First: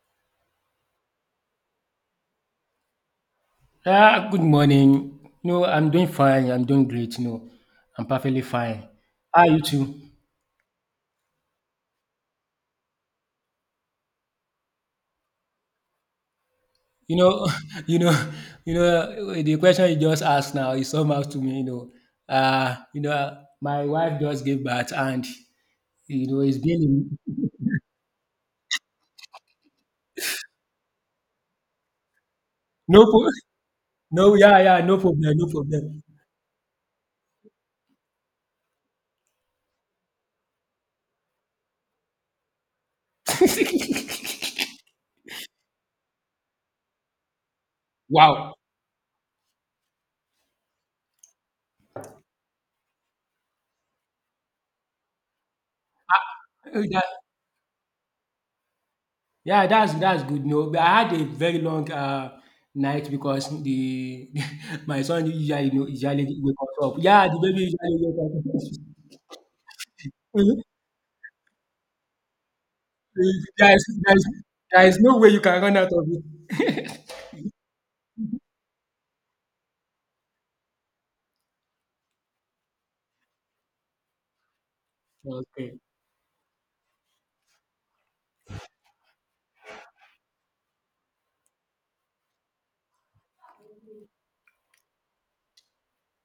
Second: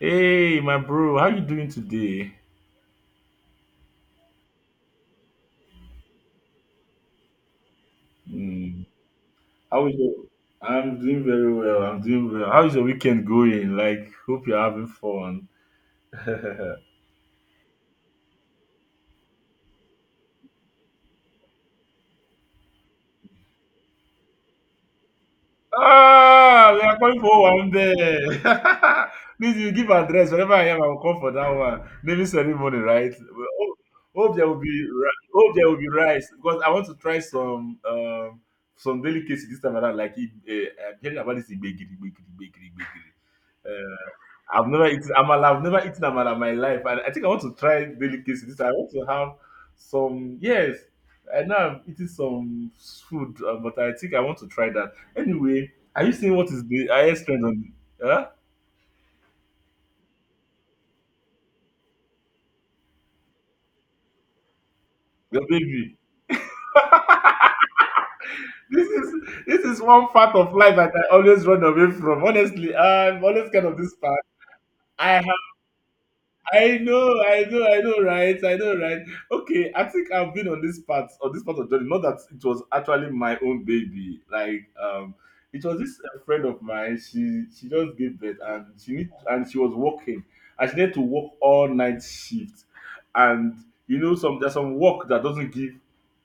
Hey, my bro, how you doing today? Ah, good morning. No, I'm doing fine. I'm doing great. No, I'm perfectly Mm. fine. How are you How is too? your? I'm doing very well. I'm doing well. How is your weekend going? Like, hope you're having fun. You know, you know, The question you just asked now is somehow to me. My wife just gave birth. And it's Ah, we are been going for one day. Please, you give address whenever I am. I will come for that one. Naming ceremony, no, right? pro- Well, Hope, no, hope there yeah, will be yeah, no ri- problem, no hope there will be problem. rice because I want to try some some delicacy this time around. Like, I'm hearing about this gbegiri, gbegiri, gbegiri, gbegiri. I've never eaten amala. I've never eaten amala in my life, and I think I want to try delicacy. Wow, This I want to have some. Yes, I know I'm eating some food, but I think I want to try that. Anyway, are you seeing what is the that, highest trend on? Huh? yeah, that's good. No, but I had a very long night because the my son Your usually you know, baby. usually wake us up. Yeah, the baby usually wake us up. This is this is one part of life that I always run away from. Honestly, I'm always kind there, of is, this there, part. is, there is no I. way you can run out of I it. know, I know, I know, right? I know, right? Okay, I think I've been on this part of journey. Not that it was actually my own baby. Like, it okay, was this friend of mine. She just gave birth and she was working and she needed to work all night shift. And you know, some there's some work that doesn't give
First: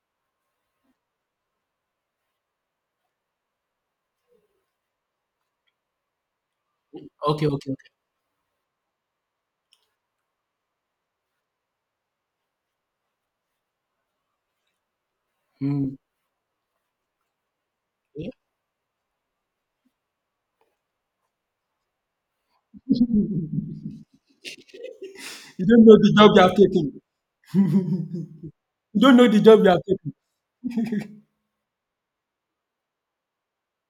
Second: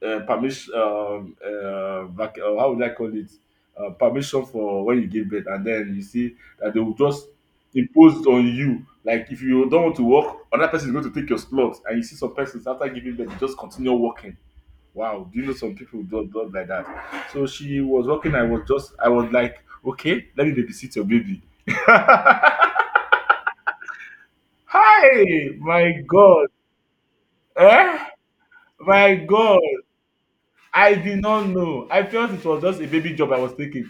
permission. How would I call it? Permission for when you give birth, and then you see that they will just okay, okay. Okay. imposed on you. Like if you don't want to work, another person is going to take your slot. And you see some persons after giving birth, they just continue working. Wow, do you know some Hmm. people don't do not like that? So she was working. I was just, I was like, okay, let me babysit your baby. Hi, You don't my know the job you God, have taken. eh, you my don't know the God, job you have I did taken. not know. I felt it was just a baby job I was taking.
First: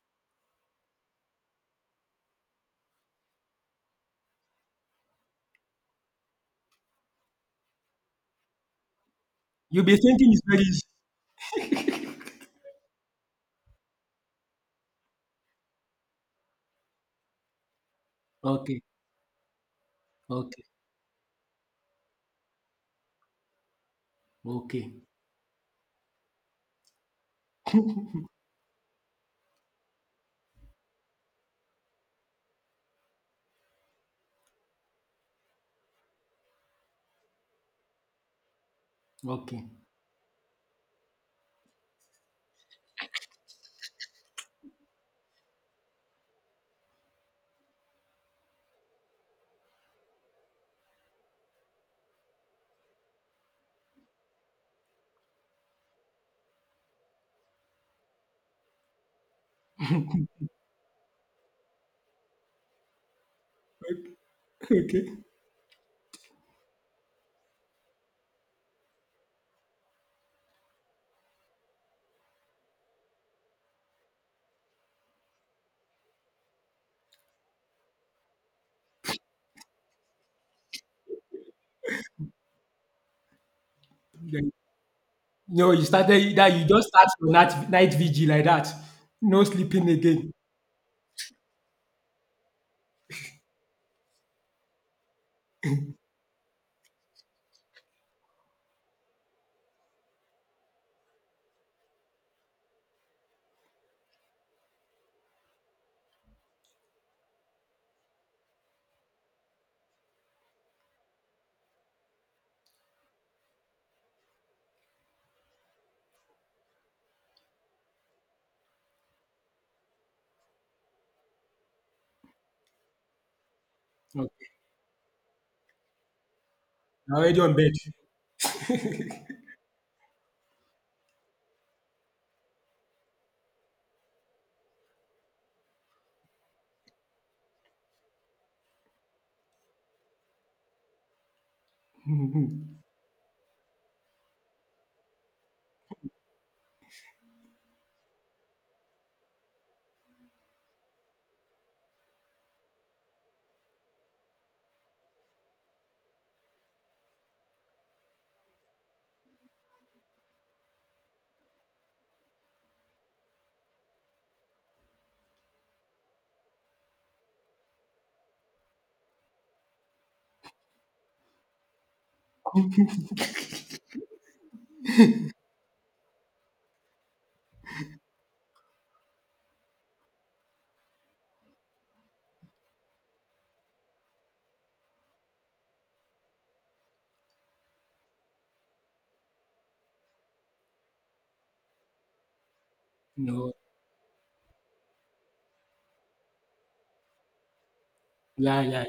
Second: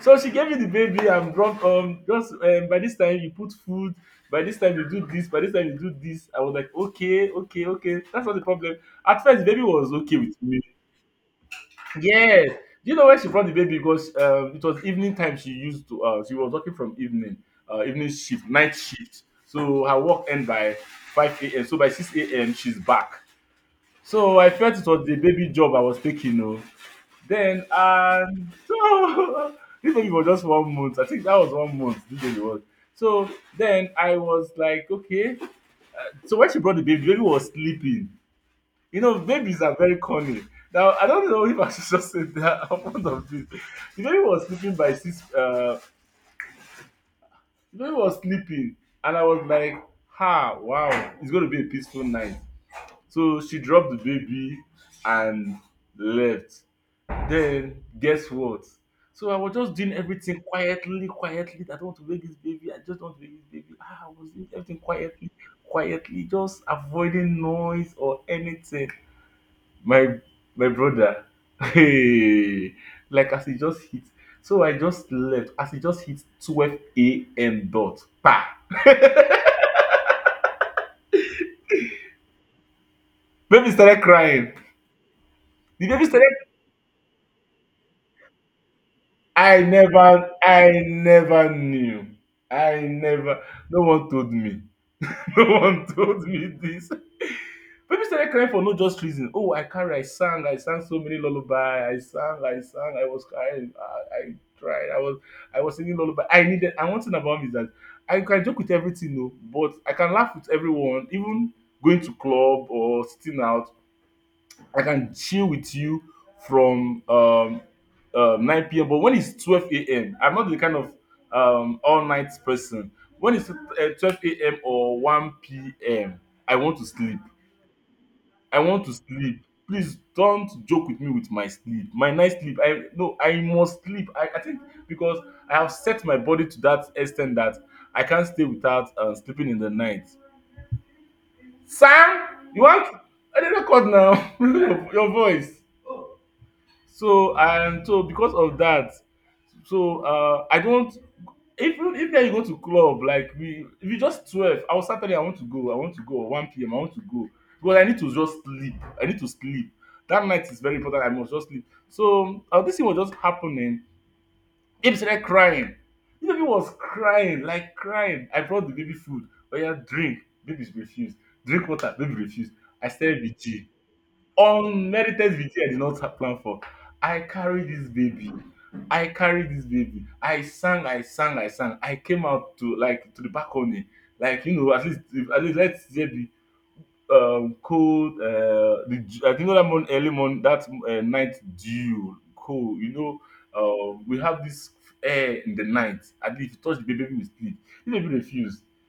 So she gave me the baby. I'm drunk. Just by this time you put food. By this time you do this. By this time you do this. I was like, okay, okay, okay. That's not the problem. At first, the baby You'll was be okay thinking with it's me. very easy. Yes. Do you know where she brought the baby? Because it was evening time. She used to. She was working from evening. Evening shift, night Okay, shift. So her work end okay, by 5 a.m. So by 6 a.m. she's back. So I felt it okay, was the baby job I was taking. Oh. Then and so this baby was just 1 month. I think that was 1 month. This baby was. So then I was like, okay. So when she brought the baby was sleeping. You know, babies okay, are very corny. Now I don't know if I should just say that I'm fond of this. The baby was sleeping by six. The baby was sleeping, and I was like, ha, wow, it's going to be a peaceful night. So she dropped the baby and left. Then guess what? So I was just doing everything quietly, quietly. I don't want to wake this baby. I just don't want to wake this baby. Ah, I was doing everything okay. quietly, quietly, just avoiding noise or anything. My my brother, hey, like as he just hit. So I just left as he just hit 12 a.m. dot. Pa! Baby started Then, crying. no, you The baby started started. that you just start your night vigil like that. No I sleeping never, again. I never knew. I never. No one told me. No one told me this. People started crying for no just reason. Oh, I carry, I sang so many lullaby, I sang, I sang, I was crying, I tried, I was singing lullaby. I needed. And one thing about me is that I can joke with everything, no, but I can laugh with everyone, even going to club or sitting out. I can chill with you from 9 p.m. But when it's 12 a.m., I'm not the kind of all night person. When it's 12 Okay. a.m. or 1 p.m., I want to sleep. You're already on bed. I want to sleep. Please don't joke with me with my sleep. My night sleep. I no. I must sleep. I think because I have set my body to that extent that I can't stay without sleeping in the night. Sam, you want? I didn't record now. your voice. So and so because of that, so I don't. If you if now you go to club like we, if you just 12, I was Saturday. I want to go. I want to go. Or one p.m. I want to go because I need to just sleep. I need to sleep. That night is very important. I must just sleep. So this thing was just happening. He started crying. The baby was crying like crying. I brought the baby food. Oh yeah, drink. Baby refused. Drink water. Baby refused. I started with tea. Unmerited victory I did not plan for. I carried this baby. I carried this baby. I sang, I sang, I sang. I came out to like to the balcony, like you know, at least if, at least let's say the cold, the I think that morning, early morning, that night dew, cold. You know, No. We have this air in the night. And if you touch the baby, baby will sleep. The baby Yeah, refused. yeah,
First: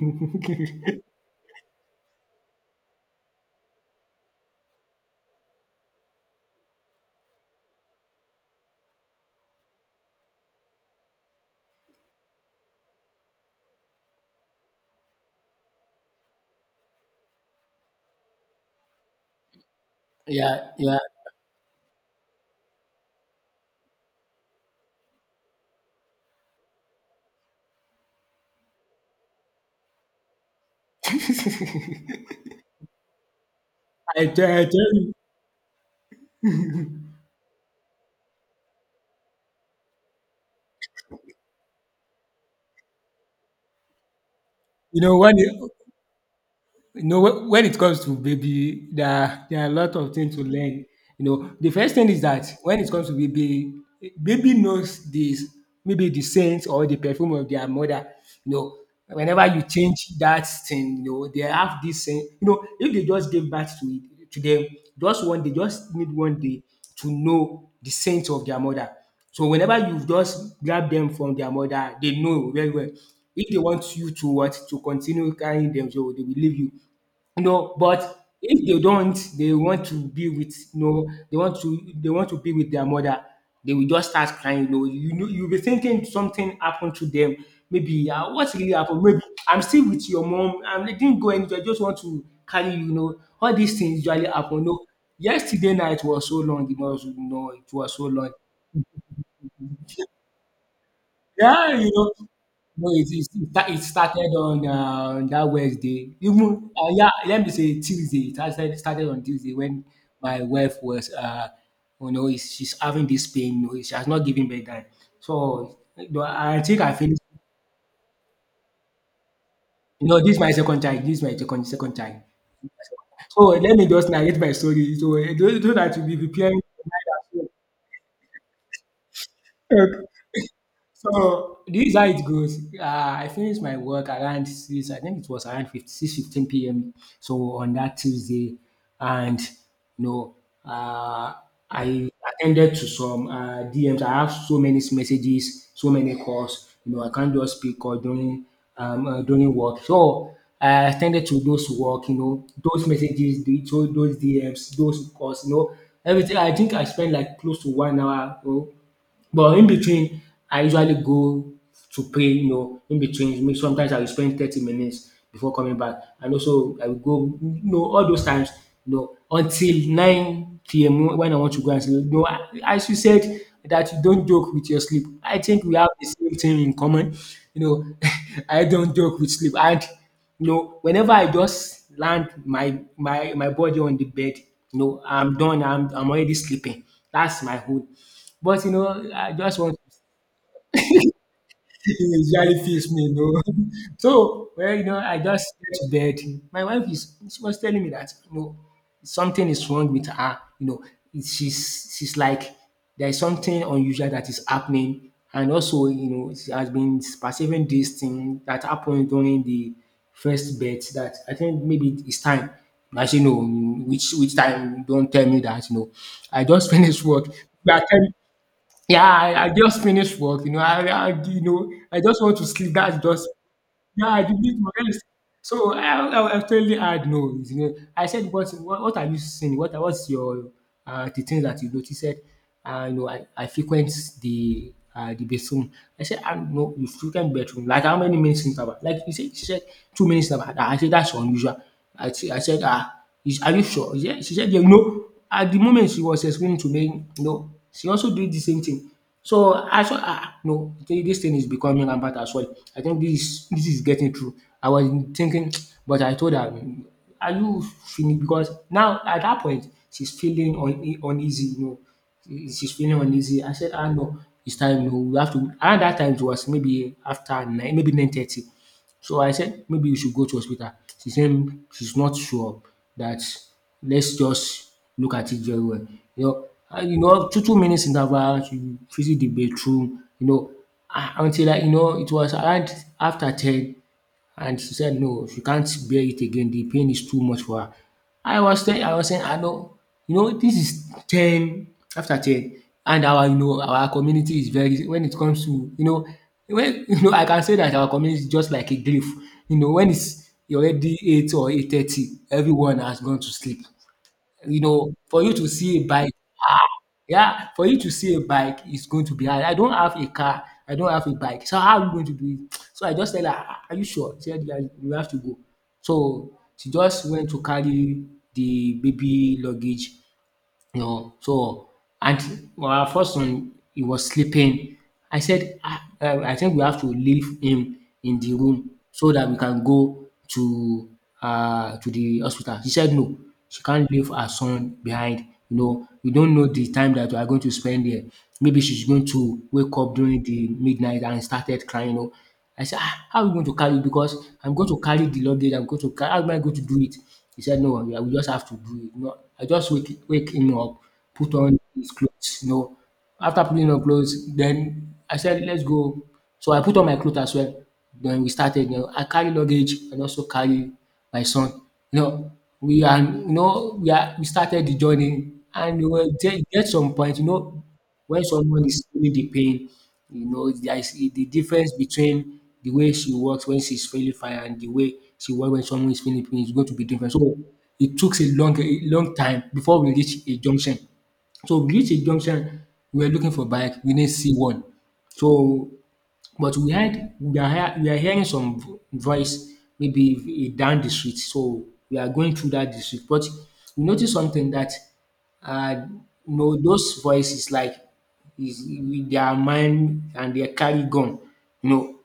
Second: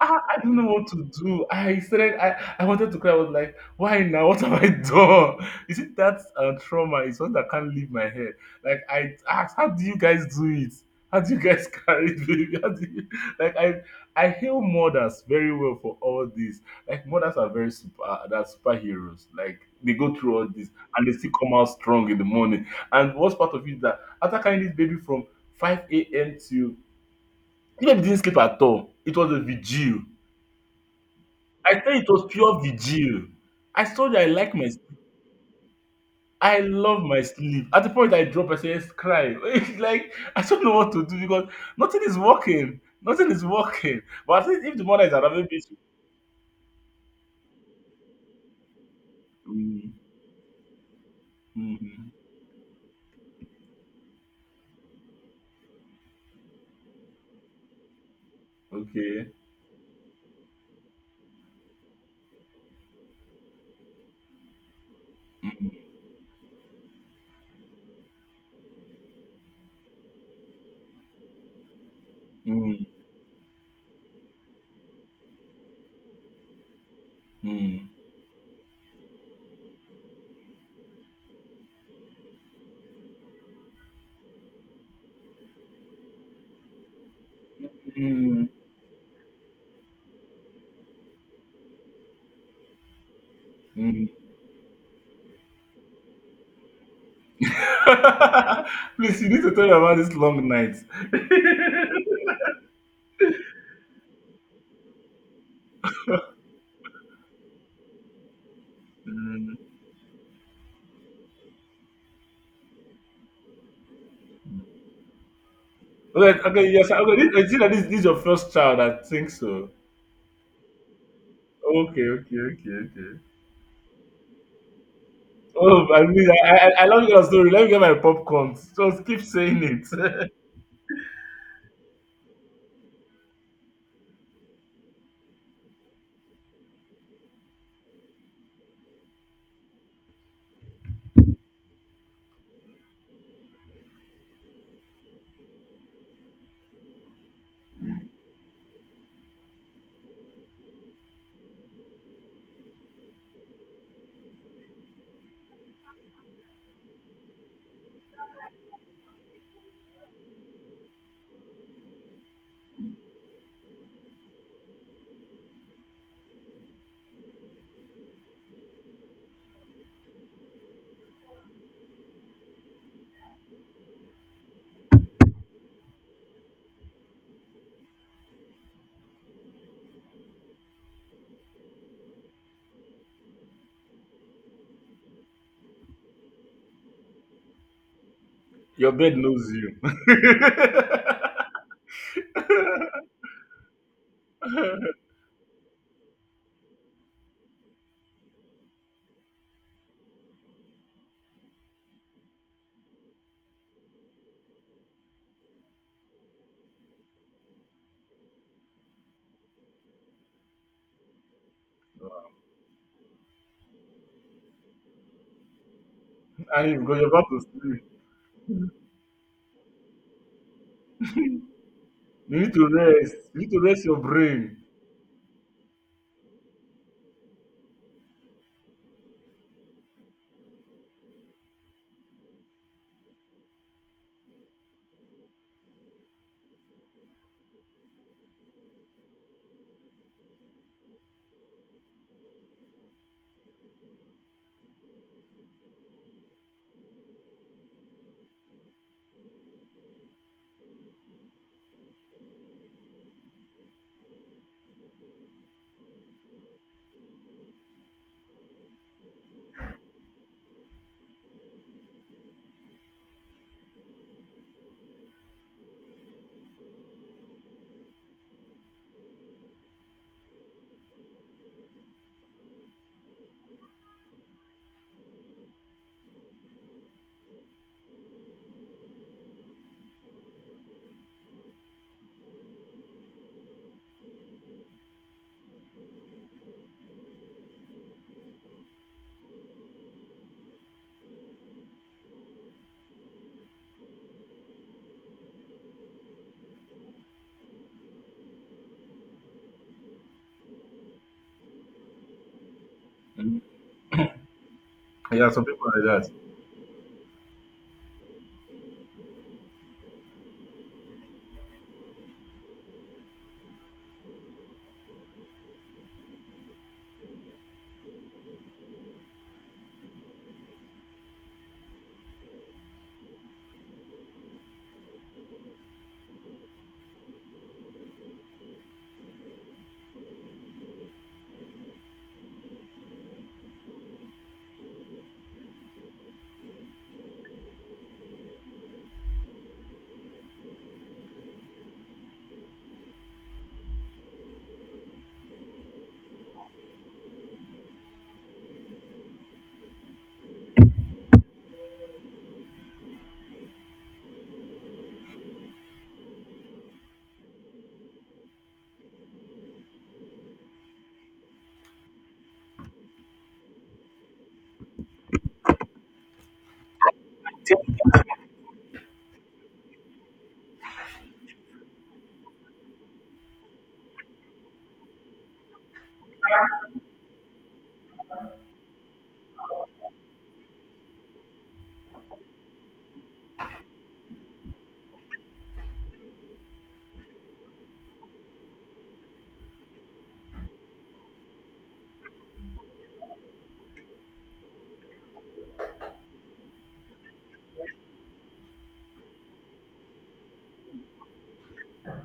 I don't know what to do. I started, I wanted to cry. I was like, why now? What have I done? Is it that trauma is one that can't leave my head? Like, I asked, how do you guys do it? How do you guys carry it, baby? How do you, like, I hail mothers very well for all this. Like, mothers are very super, they're superheroes. Like, they go through all this Yeah, yeah. and they still come out strong in the morning. And what's part of it is that after carrying this baby from 5 a.m. to, the baby didn't sleep at all. It was a vigil, I tell you, I it was pure vigil. I saw that I tell, I like my tell sleep. you, I love my sleep. At the point I drop, I say, yes, cry. It's like I don't know what to do because nothing is working. Nothing is working. But at least if the you mother is know, around, when maybe you she- You know, whe- when it comes to baby, there are a mm, lot of things to learn. The first thing mm, is that when it comes to baby, baby knows this maybe the scent or the perfume of their mother. You know, okay. whenever you change that thing, they have this scent. If they just give birth to it to them, just one, they Mm, just need one day to know the scent of their mother. So whenever you just grab them from their mother, they know very mm, well. If they want you to what to continue carrying them, so they will leave you, mm, but if they don't, they want to be with, they want to be with their mother. They will just start crying. You'll be thinking something happened to them. Maybe mm, what really happened? Maybe I'm still with your mom. I did not go anywhere. I just want to carry you. All these things mm. usually happen. Yesterday night was so long. It was, it was so long. Please, you need to tell me about this long night. Yeah, no, it started on that Wednesday. Even, yeah, let me say Tuesday. It started on Tuesday Mm. when my wife was, she's having this pain. She has not given birth time. So Okay, I okay, think yes, I okay. finished. This, I see that this is your first child. I think so. This is my second child. This is my second Okay, child. okay, okay, okay. So let me just narrate my story. So so Oh, that I will be mean, I, preparing. I, I love your story. Let me get my popcorn. Just keep saying it. So this is how it goes. I finished my work around 6. I think it was around 50, p.m. So on that Tuesday, and you know, uh, I attended to some DMs. I have so many messages, so many calls. I can't just pick call during work. So I attended to those work. Those messages, those DMs, those calls. Everything. I think I spent like close to one hour. But in between, I usually go to pray, in between me sometimes I will spend 30 minutes before coming back, and also I will go, all those times, until 9 p.m. when I want to go and sleep. As you said that you don't joke with your sleep. I think we have the same thing in common. You know I don't joke with sleep. And whenever I just land my body on the bed, I'm done. I'm already sleeping. That's my own. But Your bed I knows just you. want it usually me. So, well, I just get to bed. My wife is she was telling me that something is wrong with her. She's like there is something unusual that is happening, and also she has been perceiving this thing that happened during the first bet that I think maybe it's time. I say no, which time? Don't tell me that. I just And because finished you're about work. to You sleep. are telling, yeah, I just finished work. You know, I you know I just want You to need to sleep. That's rest. just You need to rest your yeah. I did brain. need to rest. So I totally had no. I said, but what are you seeing? What's your the things that you noticed? Said. I frequent the bathroom. I said, I know you frequent bathroom. Like how many minutes interval? Like you said, she said 2 minutes interval. I said that's unusual. I said, ah, are you sure? She said, yeah, no at the moment she was explaining to me, she also did the same thing. So I saw, no, this thing is becoming rampant as well. I think this is getting through. I was thinking, but I told her, "Mm, are you finished?" Because now at that point she's feeling uneasy. She's feeling uneasy. I said, ah no, it's time. No, we have to. Around that time it was maybe after 9, maybe 9:30. So I said maybe you should go to hospital. She said she's not sure that let's just look at it very well. And two minutes interval, she visit the bathroom, ah, until like, it was around after 10, and she said no, she can't bear it again. The pain is too much for her. I was saying, I know, this is 10 after 10, and our you know our community is very when it comes to when I can say that our community is just like a grave. When it's already 8 or 8:30, everyone has gone to Mm. sleep. For Yeah, you some to people see a like that. bike, yeah, for you to see a bike is going to be hard. I don't have a car. I don't have a bike. So how are you going to do it? So I just tell her, "Ah, are you sure?" She said, yeah, you have to go. So she just went to carry the baby luggage. So and well, our first son he was sleeping. I said, ah, I think we have to leave him in the room so that we can go to to the hospital. She said no, she can't leave her son behind. We don't know the time that we are going to spend there. Maybe she's going to wake up during the midnight and started crying. I said, "Ah, how are we going to carry it? Because I'm going to carry the luggage, I'm going to carry how am I going to do it?" He said, "No, we just have to do it." No, I just wake him up, put on his clothes. After putting on clothes, then I said, "Let's go." So I put on my clothes as well. Then we started, I carry luggage and also carry my son. You know, we started the journey and we were there, get some point, when someone is feeling the pain, there is the difference between the way she works when she's feeling fine and the way she works when someone is feeling pain is going to be different. So it took a long time before we reach a junction. So we reach a junction, we were looking for bike, we didn't see one. So but we are hearing some voice, maybe down the street. So we are going through that district. But we notice something that uh those voices like is with their mind and they carry gun. You know,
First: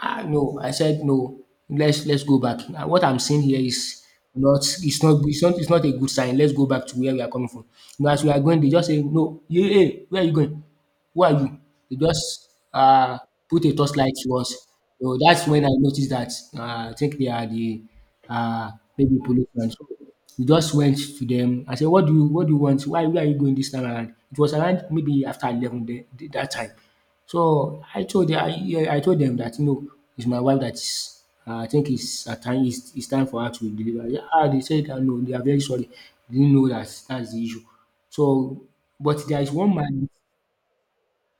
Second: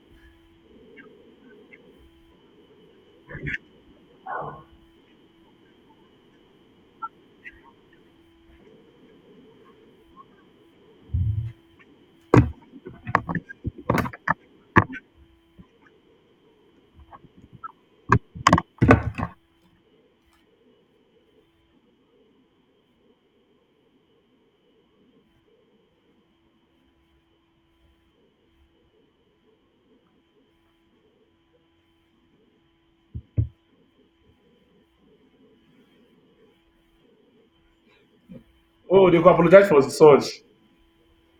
I no, I said no. Let's go back. Now, what I'm seeing here is not it's not it's not it's not a good sign. Let's go back to where we are coming from. As we are going, they just say no. You, hey, where are you going? Who are you? They just put a torchlight to us. So that's when I noticed that I think they are the uh, maybe policemen. So we just went to them. I said, "What do you want? Why where are you going this time around?" It was around maybe after 11 that time. So I told them, I told them that it's my wife that is. I think it's a time. It's time for her to deliver. Yeah, ah, they said that no, they are very sorry. They didn't know that that's the issue. So, Oh, they could but there is apologize one for man. such.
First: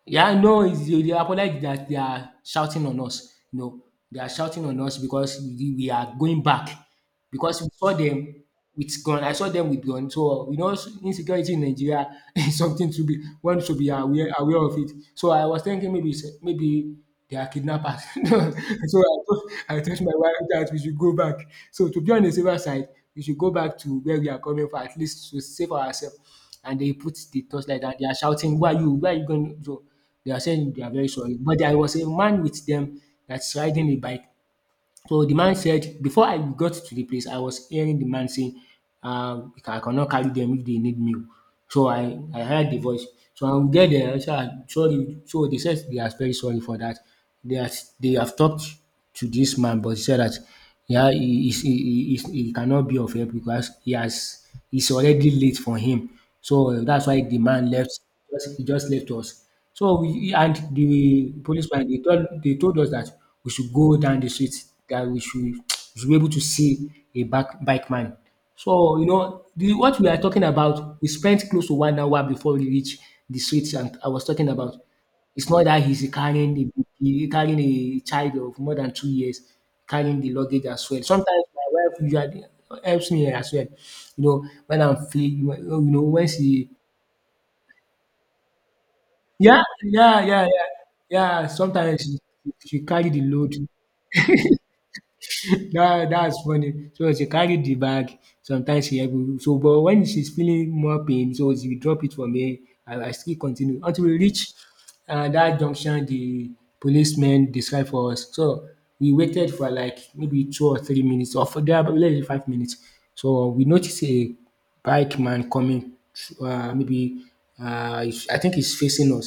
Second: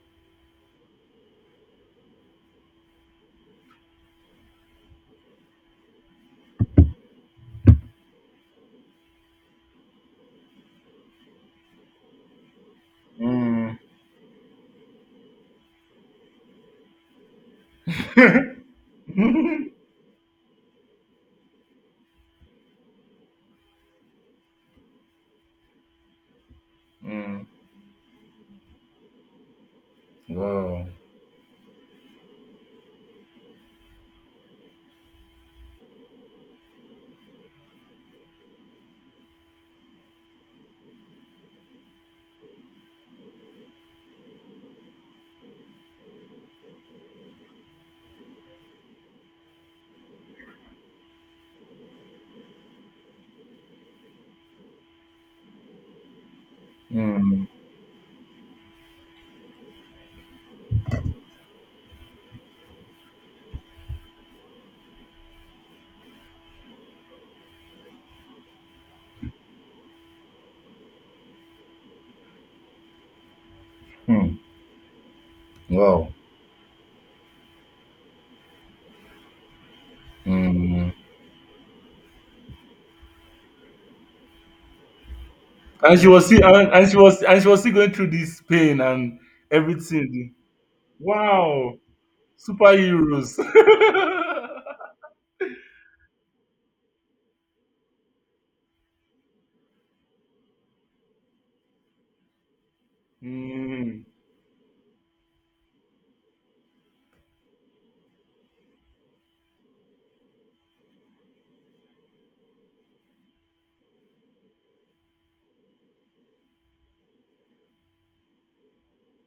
Yeah, no, they apologize that they are shouting on us. You know, they are shouting on us because we are going back. Because we saw them with gun. I saw them with gun. So you know, insecurity in Nigeria is something to be one Mm. should be aware of it. So I was thinking maybe they are kidnappers. So Mm. I told my wife that we should go back. So to be on the safer side, we should go back to where we are coming from, at least to save ourselves, and they put the torchlight and they are shouting, "Where are you? Where are you going?" So they are saying they Wow. are very sorry. But there was a man with them that's riding a bike. So the man said, before I got to the place, I was hearing the man saying, uh, I cannot carry them if they need me. So I heard the voice. So I will get there. So I said, sorry. So they said they are very sorry for that. They are, they have talked to this man, but he said that yeah, he cannot be of help because he has it's already late for him. So that's why the Mm. man left. Just, he just left us. So we and the policeman, they told us that we should go down the street, that we should be able to see a back bike man. So you know the what we are talking about. We spent close to 1 hour before we reach the streets and I was Mm. talking about. It's not that he's Wow. carrying the he carrying a child of more than 2 years, carrying the luggage as Mm. well. Sometimes my wife usually helps me as well. You know, when I'm feeling, you And know, she was when still she, and she was still going through this pain and yeah, yeah, everything. yeah, yeah, yeah. Wow. Sometimes she carry the Superheroes. load. That's funny. So she carried the bag, sometimes she help me. So but when she's feeling more pain, so she drop it for me. I still continue mm, until we reach dat junction the policeman described for us. So we waited for like maybe 2 or 3 minutes or for there about less than 5 minutes. So we noticed a bike man coming, maybe, I think he's facing us,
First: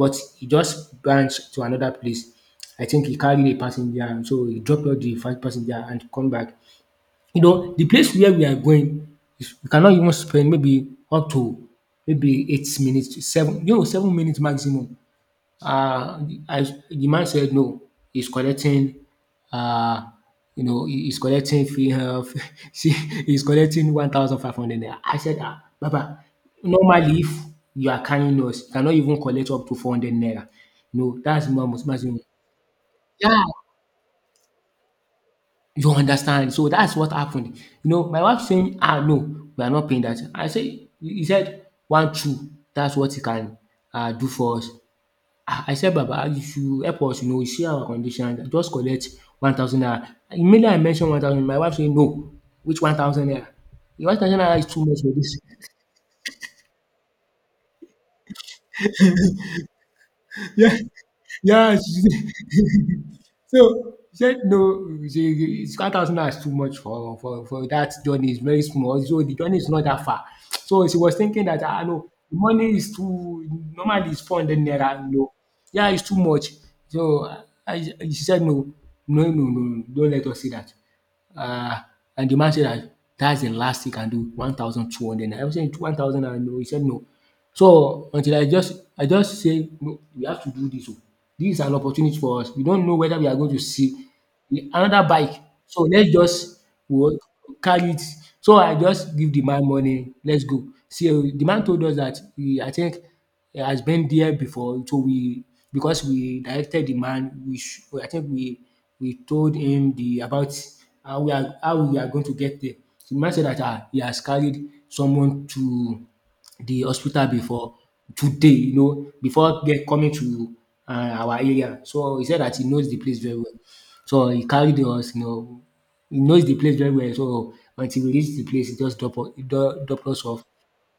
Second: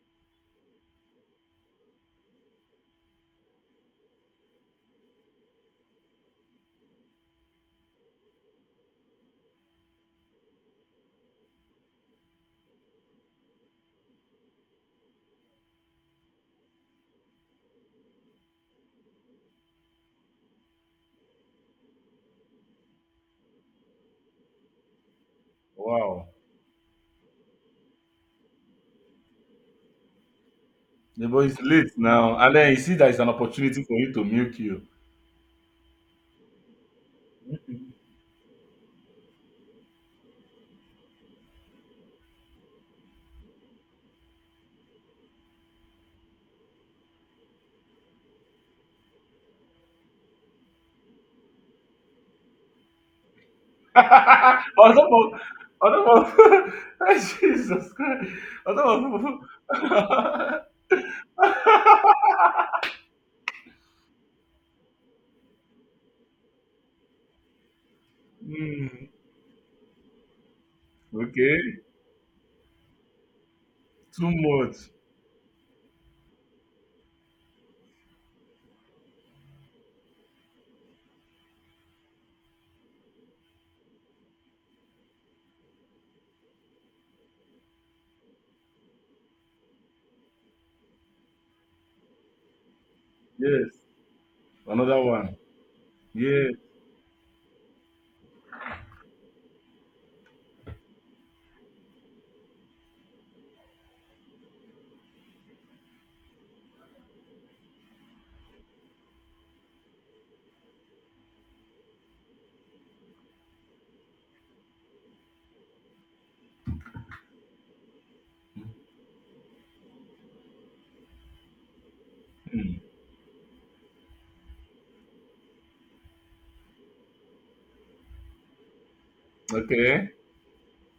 but he just branch to another place. I think he carried a passenger and so he dropped off the first passenger and come back. You know, the place where we are going, we cannot even spend maybe up to maybe 8 minutes, to seven, you know, 7 minutes maximum. Uh, as the man said, no, he's collecting, uh, you know, he's collecting free health. See, he's collecting 1,500 naira. I said, ah, Baba, wow. normally if you are carrying us, you cannot even collect up to 400 naira. No, The boy that's is my late maximum. now. And then you see that it's an Yeah. opportunity for you to milk you. You understand? So that's what happened. You know, my wife saying, "Ah, no, we are not paying that." I say, he said, "One, two, that's what he can, do for us." Ah, I said, "Baba, if you help us, you know, you see our condition, just collect 1,000 naira." Immediately I mentioned 1,000, my wife saying, "No, which 1,000 naira? The 1,000 naira is too on much top for this." of on top of Jesus Christ. On top of Yes. So he said, "No, it's 5,000 naira is too much for for that journey. It's very small. mm, So the journey is not that far." So she was thinking that, okay. "Ah, no, the money is too, normally it's Too 400 naira, much. no. Yeah, it's too much." So I, she said, "No, no, don't let us see that." Uh, and the man said that that's the last he can do, 1,200 naira. I was saying 1,000 naira, no. He said, "No." So, until I just say no, we have to do this. Oh. Dis is an opportunity for us. We don't know whether we are going to Yes. see Another another one. bike. So let's Yeah. just what carry it. So I just give the man money, let's go. So the man told us that he, I think he has been there before. So we, because we directed the man, I think we told him the about how we are, how we are going to get there. So the man said that ah, he has carried someone to the hospital before today, you know, before get coming to our area. So he said that he Mm, knows the place very well. So he carried us, you know, he knows the place very well. So until we reached the place, he just drop okay. us off.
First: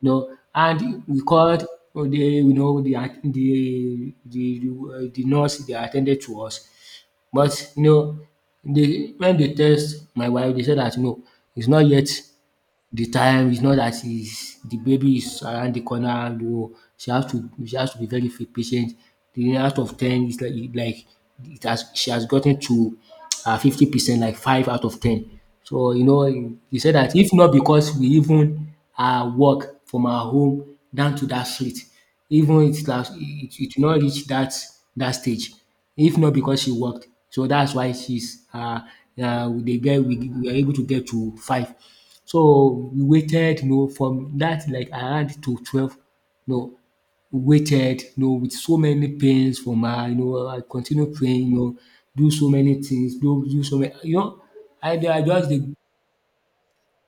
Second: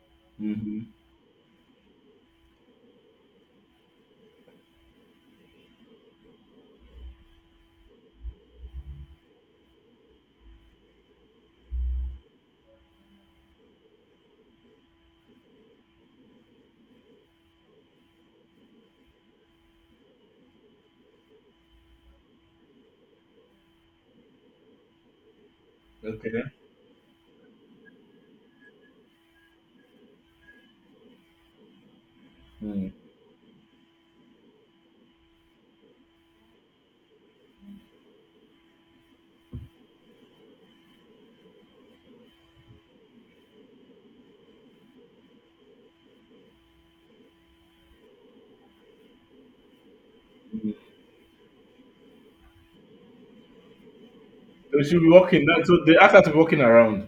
You know, Hmm, okay. and we called the, you know, the at- the nurse they attended to us, but you know, they when they test my wife, they said that no, it's not yet the time. It's not that she's the baby is around the corner, no, she has to be very patient. The out of 10 is like it has, she has gotten to 50%, like five out of 10. So you know, Mm-hmm, okay. he said that if not because we even walk from our home down to that street, even it Hmm, has, it will not reach that, that stage if not because she walked. So that's why she's uh, the girl, we are able to get to five. So, we waited, you know, from that like around to 12, you know, waited, you know, with so many pains from her, you know, I hmm. continue praying, you know, do so many things, do so many, you know, So I she'll be I walking just dey, now. So they ask her to be walking around.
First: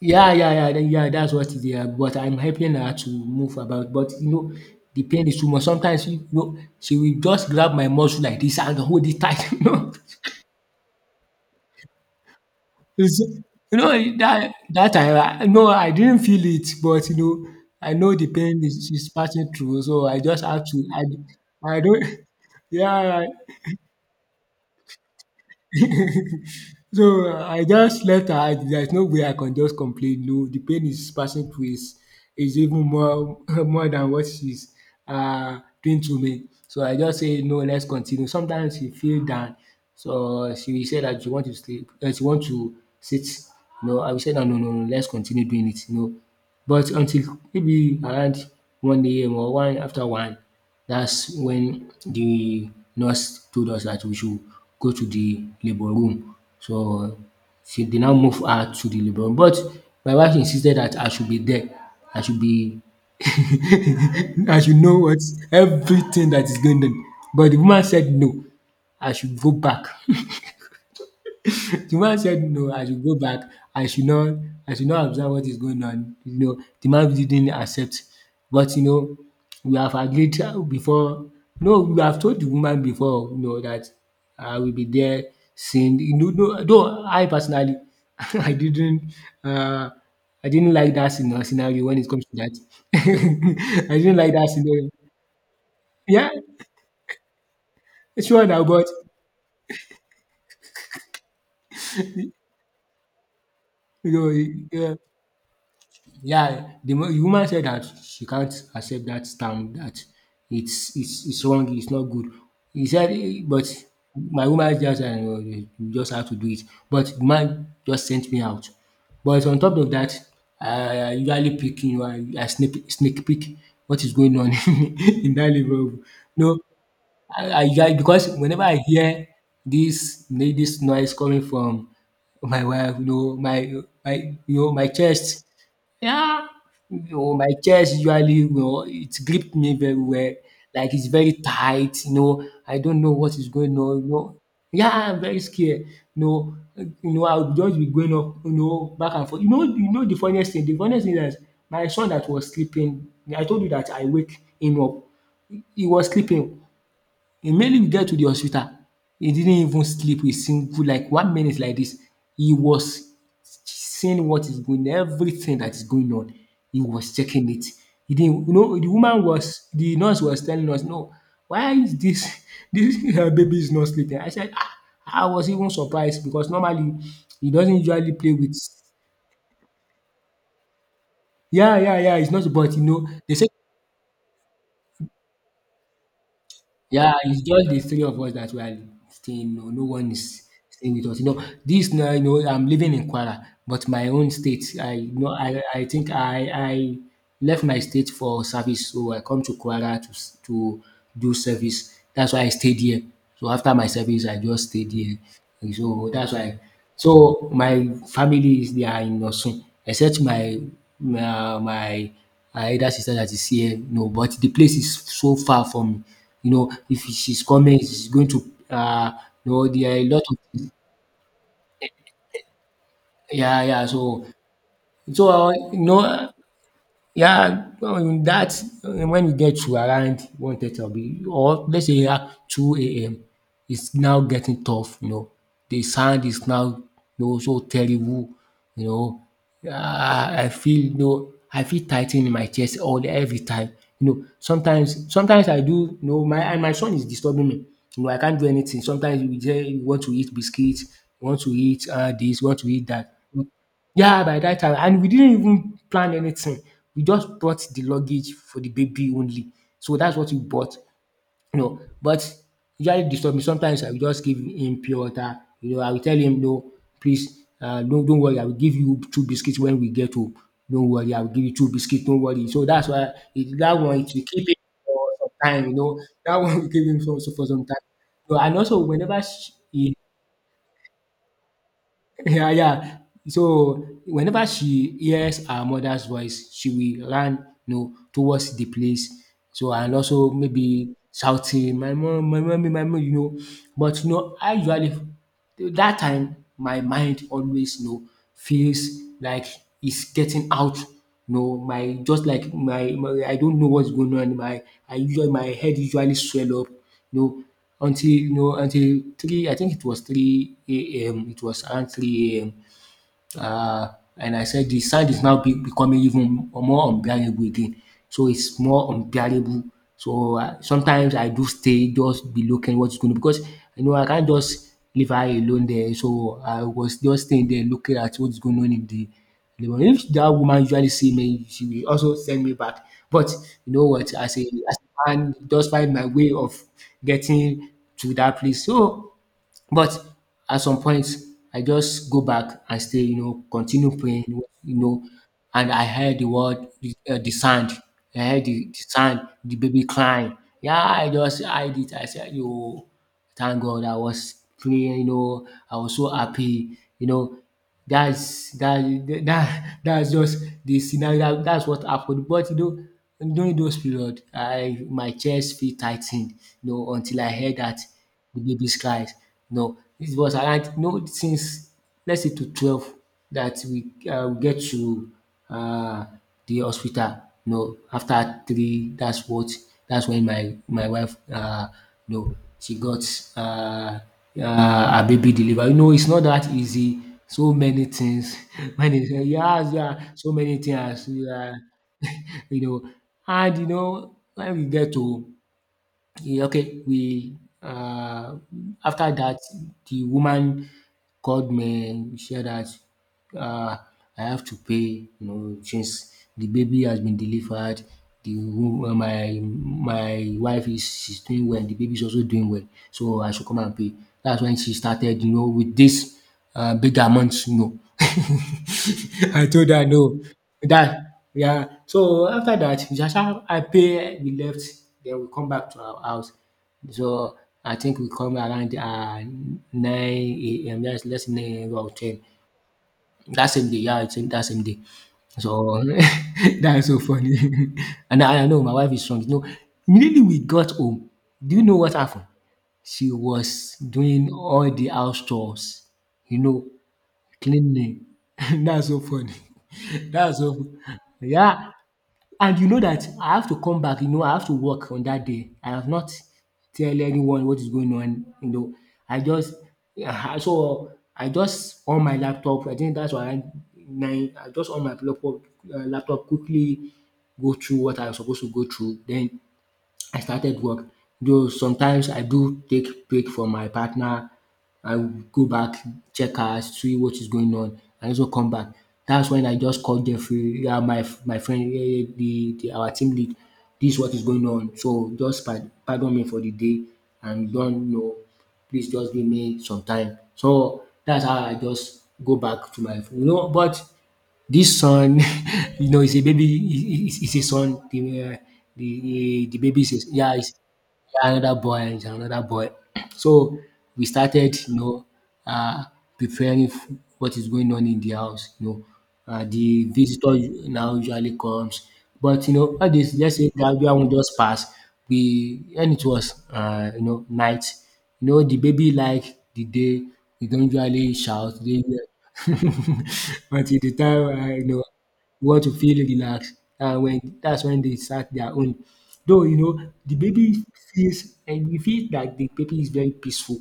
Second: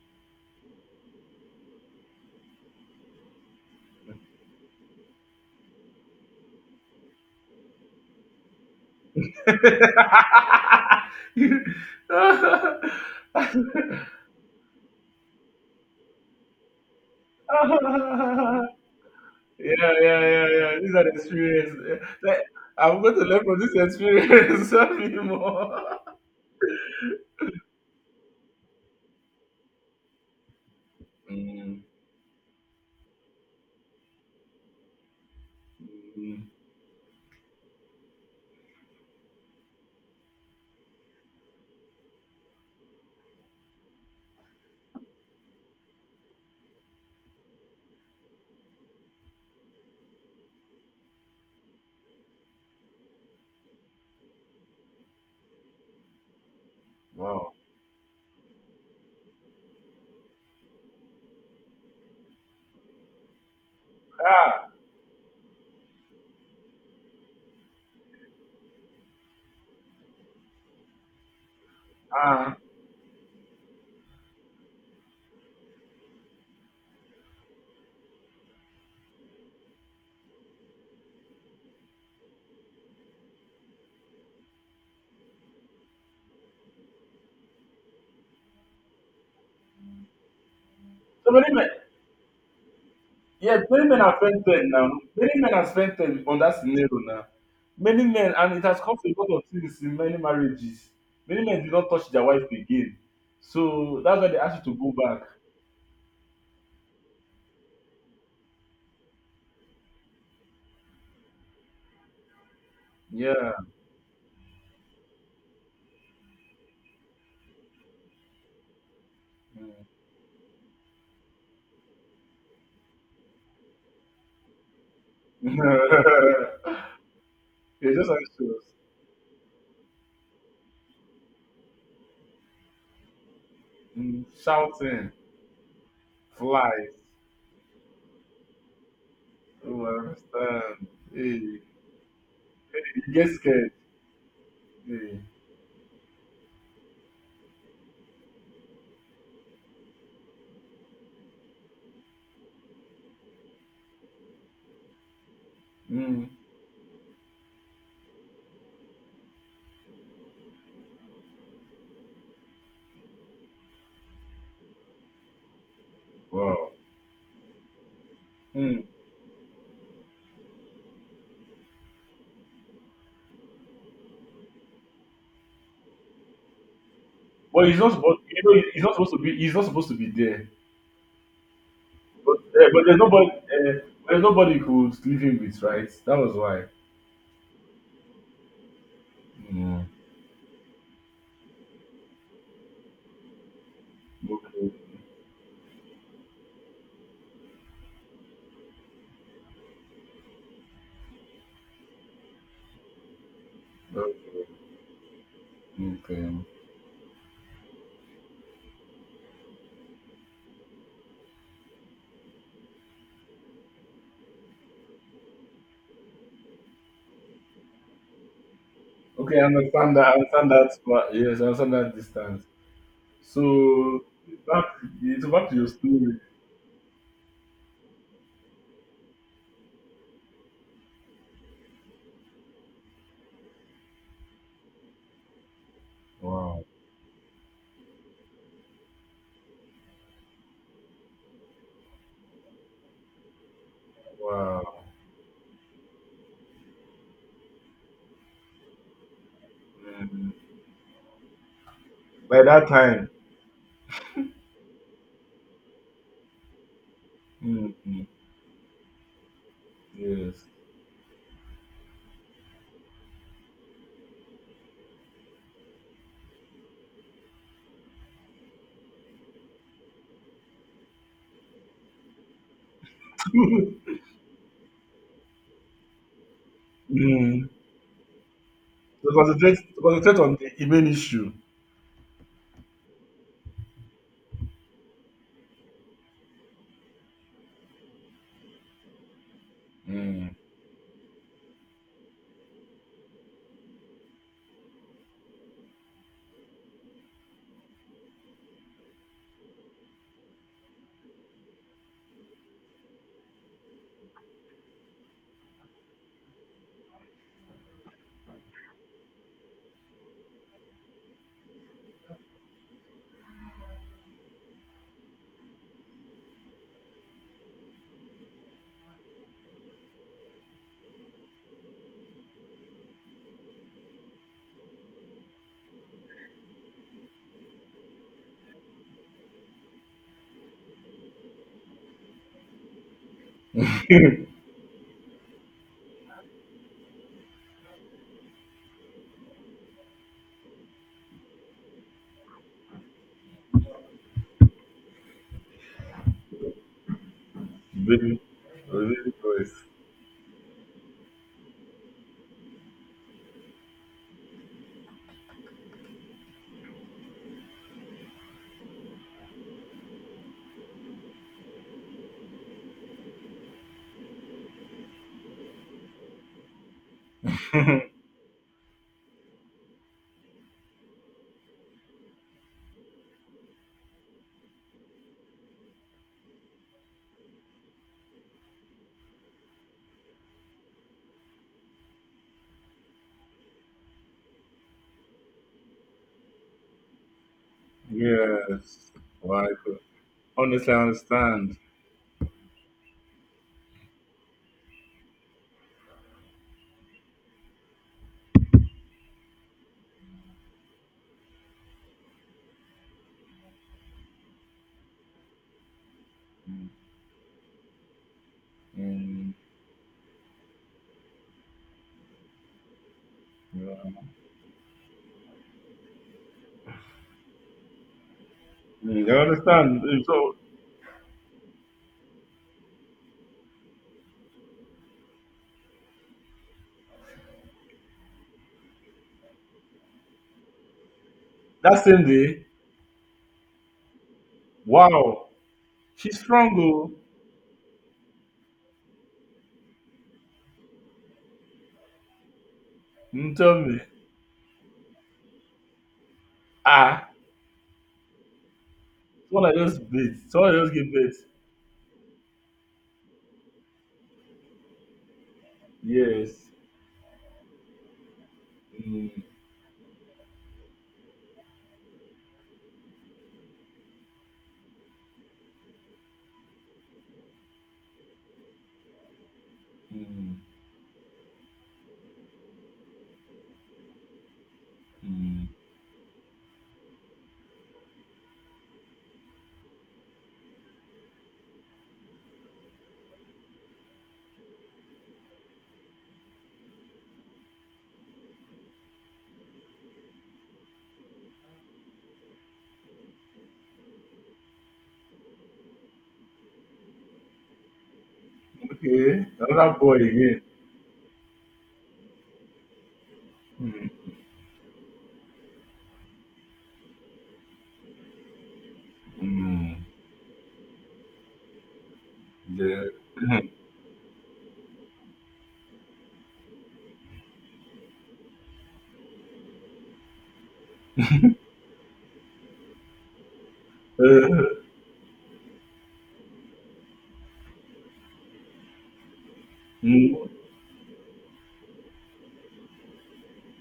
yeah, yeah, yeah, then yeah, that's what it is, yeah, but I'm helping her to move about, but you know, the pain is too much. Sometimes, you know, she will just grab my muscle like this and hold it tight, you know. You- yeah, It's, you know, that that time, I didn't feel it, but you know, I know the pain is she's passing through, yeah, so I just yeah, have yeah. to. These are the I experience. don't. Like, I'm going to Yeah. learn from this experience. Tell me more. So, I just left her and there's no way I can just complain, no, the pain is passing through Mm, is even more more than what she's doing to mm, me. So I just say, "No, let's continue." Sometimes she feel down, so she will say that she want to sleep, she want to sit. No, I will say that, "No, no, no, let's continue doing it." No, but until maybe around 1 AM or one after 1, that's when the nurse told us that we should go to the labour room. So wow. she dey now move her to the labour room, but my wife insisted that I should be there. I should be, I Ah, should know what, everything that is going on. But the woman said no, I should go back. The man said, ah. "No, I should go back. I should not I should not observe what is going on." You know, the man really didn't accept. But, you know, we have agreed before. No, we have told the woman before, you know, that I will be there seeing, you know, no, though I personally I didn't uh I didn't like that So many men, scenario when it comes to that. yeah, many I men have didn't like spent that ten now. scenario. Many men have spent ten Yeah, on that scenario now. Many men, sure and it now, has but caused a lot of things in many marriages. Many men do not touch their wife again, so you that's why they ask know, you to go yeah. back. Yeah, the woman said that she can't accept that term, that it's it's wrong, it's not good. He said, eh, Yeah. but my woman just, you just have to do it. But the man just sent me out. But on top Mm. of that, I usually peek in, I sneak peek what is going on in that neighborhood. It's No, I usually, just because whenever anxious. I hear this noise coming from my wife, you know, my, Mm, you know, my shouting, chest, yeah. flies. No, my chest usually, you know, it gripped me Oh, very I well, understand. like it's very Hey, tight, you know. I don't you know get what is scared. going on, you know. Yeah, I'm Hey. very scared. You know, I'll just be going up, you know, back and forth. You know the funniest thing is my son that was sleeping. I told you that I wake him up. He was Mm. sleeping. Immediately we get to the hospital, he didn't even sleep a single like 1 minute like this. He was seeing what is going, everything that is going on. Wow. He was checking it. He didn't, you know, Mm. the woman was, the nurse was telling us, no, why is this, this her baby is not sleeping? I said, ah, I was even surprised because normally he But doesn't he's not usually supposed. play You with, know, he's not supposed to be. He's not supposed to be there. yeah, yeah, yeah, it's But, not, eh, but but you there's know, nobody. they said. There's nobody he could leave him with, right? That was why. Yeah, it's just the three of us that we are staying. No, no Mm. one is staying with us. You know, this now, you know, I'm living in Kwara, but my own state. Okay, I think I left my state for service, so I come to Kwara to to do service. That's why I stayed here. So after my well, service, I just stayed here. And so okay. that's why. So my family is there in Osun, except my her elder sister that is here, no, but the place is so far from, you know, if she's coming, she's going to, uh, Okay, I you know, there understand are a that. I lot understand of that. But yes, I understand that distance. So yeah, yeah, so back. It's so, back to your you story. know. Yeah, that when you get to around 1:30 or be or let's say 2 AM, it's now getting tough, you know. The sound is Wow. now, you know, so terrible, you know. Ah, I feel, you know, I feel tightening in my chest all the every time. You know, Wow. sometimes I do, you know, my and my son is disturbing me. You know, I can't do anything. Sometimes you want to eat biscuits, you want to eat By you want that to eat time, that. Yeah, by that time, and we didn't even plan anything. We just brought mm, the mm, luggage for the baby only. So that's what we yes. bought, you know. But he usually disturb me. Sometimes I will just give him pure water, you know. I will tell him, no, please, don't worry. I will give you two biscuits when we get home. Don't worry, I will give you two biscuits. Don't worry. So that's why it, that one it will keep it for some time, you know. That one will keep him for, so, for mm, some time. So, and also whenever she, to he concentrate on the main issue. yeah, yeah. So whenever she hears her mother's voice, she will run, you know, towards the place. So and also Mm. maybe shouting, "My mom, my mommy, my mom," you know. But you know, I usually that time my mind always you know feels like it's getting out. You know, my just like my I don't know what's going on. My I usually my head usually swell up. No, until no until three I think it was three AM. It was around three AM uh, and I said the sand is now be becoming even more unbearable again. So it's more unbearable. So sometimes I do stay just be looking what's going on, because you know I can't just leave her alone there. So I was just staying there looking at what's going on in the labour. If that woman usually see me, she will also send me back. But you know what? As a man, just find my way of getting to that place. So but at some point, I just go back and stay, you know, continue praying, you know, and I heard the word, the sound. very I heard the baby sound, voice. the baby crying. Yeah, I just hide it. I said, yo. Thank God I was praying, you know, I was so happy, you know. That's that that that's just the scenario that, that's what happened. But you know, during those period, I my chest feel tightened, you know, until I heard that the baby's cries. You know, it was around you know, since let's say to 12 that we get to um the hospital. No, after three that's what that's when my wife no, she got um a baby delivered. You know it's not that easy. So many things Yes, many things. well, I Yeah, could yeah, so many honestly things as you understand. know. And you know when we get to yeah, okay, we uh, after that the woman called me and said that uh, I have to pay, you know, since the Mm. baby has been delivered, the Mm. My wife is she's doing well, the baby is also doing well, so I should come Yeah. and pay. That's when she started, you know, with this big amount, you know. Mm, I I told understand. her Mm, no. so That yeah. So after that, we just have I pay we left, then we come back to our house. So I think we come around nine AM, yes, let's say nine that or same ten. day, That same day, yeah, it's think that same day. wow, So she's strong. that's Oh, so funny. And I know my wife is strong. You know, immediately we got home, do you know what happened? She mm, tell was me, doing all the house chores, you know, ah, cleanly. That's so funny. someone I just beat, That's someone so I just fu give beat. Yeah, and you know that I have to come back, you know, I have to work on that day. I have not Yes. tell anyone what is going on, you know. Mm. I just so I just on my laptop. I think that's around 9. I just on my laptop laptop quickly go through what I was supposed to go through, then I Mm. started work, though sometimes I do take break from my partner. I will Mm. go back check her, see what is going on and also come back. That's when I just call Jeffrey, yeah, my friend the de our team lead dis what is going on, so just pardon me for the day and don't know, please just give me some time. So that's how I just go back to my you know, but this son, you know, is a baby. Is a son. Uh, the Okay, the the another baby is boy a, yeah. again. Is, yeah, another boy, is another boy. So Mm, we started, you know, uh, preparing what is going on in the house. You know, mm, the visitor now usually comes, but you know, yeah. all this. Let's say that one just pass. We and it was, you know, night. You know, the baby like the day. We don't usually shout. They, but at the time, Uh, you know, you want to feel relaxed. That's when they start their own. Though you know the Mm, baby feels and you feel that the baby is very peaceful.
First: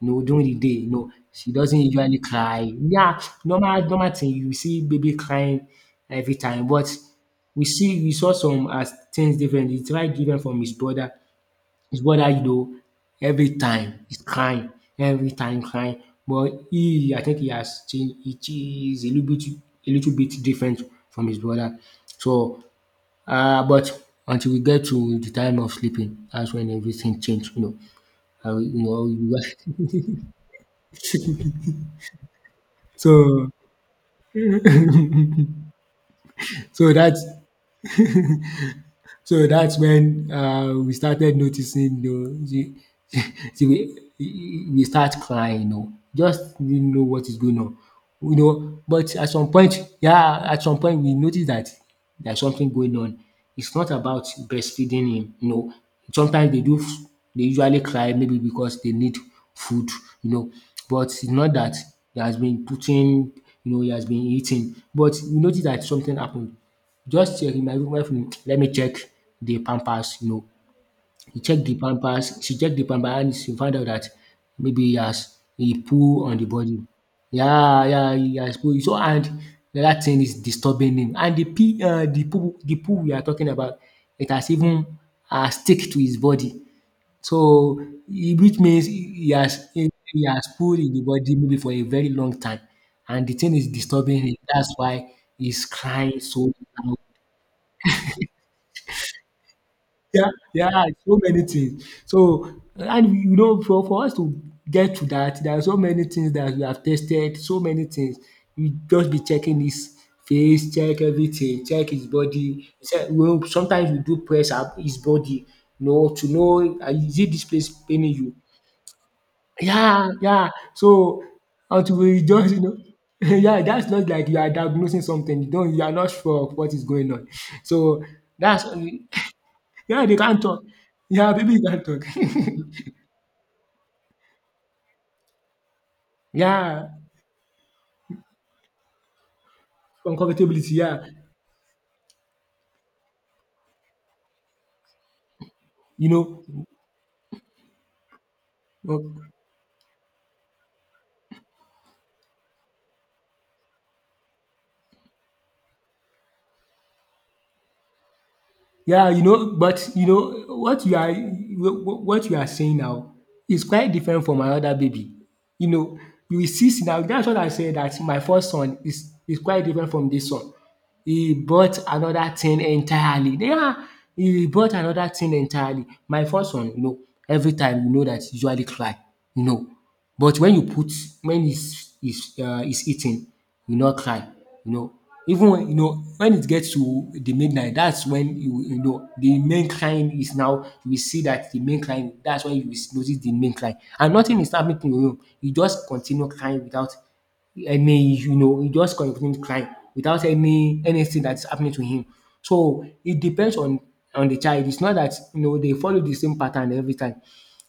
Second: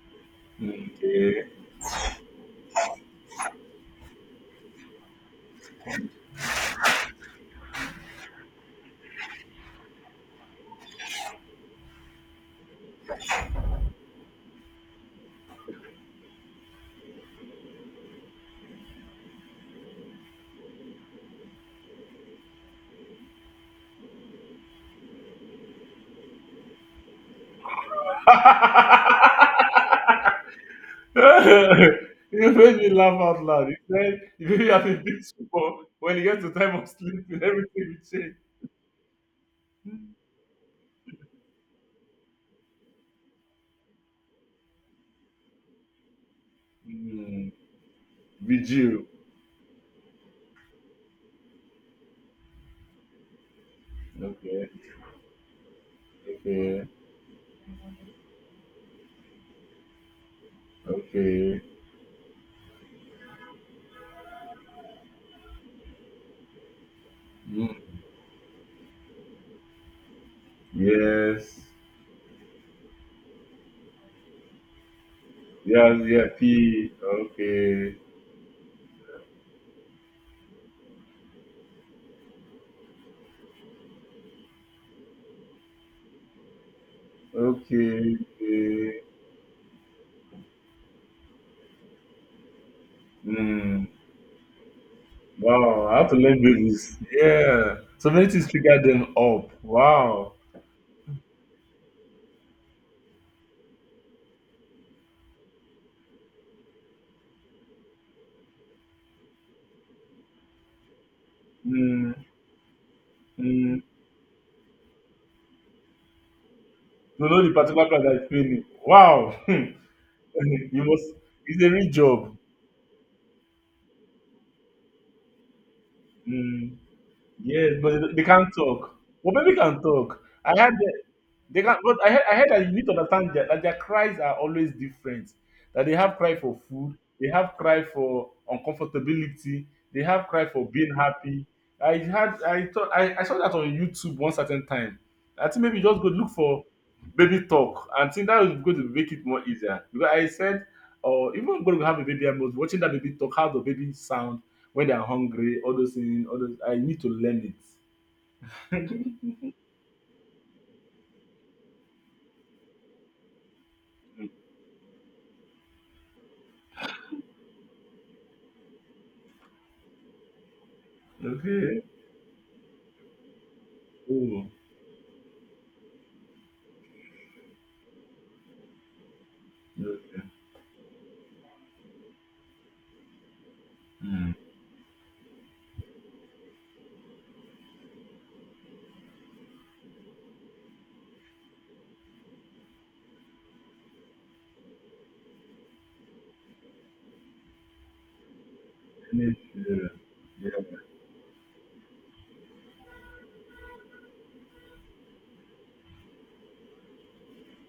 You know during the day, you know okay. she doesn't usually cry. Yeah, normal thing you see baby crying every time, but we saw some as things differently. He tried different from his brother, his brother you know, every time he's crying, every time crying. But he, I think he has changed. He is a little bit different from his brother. So, but until we get to the time of sleeping, that's when everything changed. You know, you know. You made me laugh out so, loud. You said you really have a big support. When you get to time of so that's sleeping, everything will change. so that's when we started noticing you know the the we start crying you know, just didn't know what is Mm, going on, you know, vigil. but at some point, yeah, at some point we notice that there's something going on. It's not about Okay, breastfeeding him, you know, sometimes they do okay, they usually cry maybe because they need food, you know, but it's not okay. that he has been putting, you know, he has been eating, but we notice that something happened. Just check in my room, Mm, wife, mm, let me check the Pampers, you know. He yes. checked the Pampers, she checked the Pampers and she found out that maybe he has he Yes, yeah, poo on the body. P. Yeah, Okay. yeah, he has poo. So and the other thing is disturbing him. And the pee, the poo, the poo we are talking about, it has even stick to his body. So Okay, which means okay. he has he has poo in the body maybe for a very long time. And the thing is Mm. disturbing him. That's why he's Wow, how to crying so learn babies. loud. Yeah. So many things trigger them up. Yeah, Wow. yeah, so many things. So, and you know, for us to get to that, there are so many things that we have tested, so many things. We just be checking his face, check everything, check his Mm, body. Check, well, mm. sometimes we do press up his body, you know, to know is You it know this the place particular plan paining that's you? failing. Wow. Yeah, yeah. you must So It's a real until we job. just you know yeah, that's not like you are diagnosing something. You don't you are not sure of what Mm, is going on. yes, but So they can't that's talk. Well baby can yeah, they talk. can't I talk. had Yeah, baby They can, can't but talk. I heard that you need to understand that their cries are always different. That they have cry for yeah, food, they have cry for uncomfortability, they have cry for uncomfortability. being Yeah, happy. I had, I thought, I saw that on YouTube one certain time. I think maybe just go you look for know. baby talk. And think that was going to make it No- more easier. Because I said, or even when going to have a baby, I was watching that baby talk, how the baby sound when they are hungry, all those things, all those. I need to learn Yeah, you know. But you know what you are saying now is quite different it. from my other baby. You know, you will see now. That's what I said. That my first son is quite different from this son. He bought Okay. another thing entirely. Yeah, he Oh. bought another thing entirely. My first one, you know, every time you know that he usually cry, you know. Okay. But when you put when he's eating, you not cry, you know. Even when you know when it gets to the midnight, that's when you know the main crying is now we see that the main crying, that's when you notice the main crying and nothing is happening to him. He just continue crying without he just Me continue crying see. without Yeah. Anything that's happening to him. So it depends on the child. It's not that you know they follow the same pattern every time.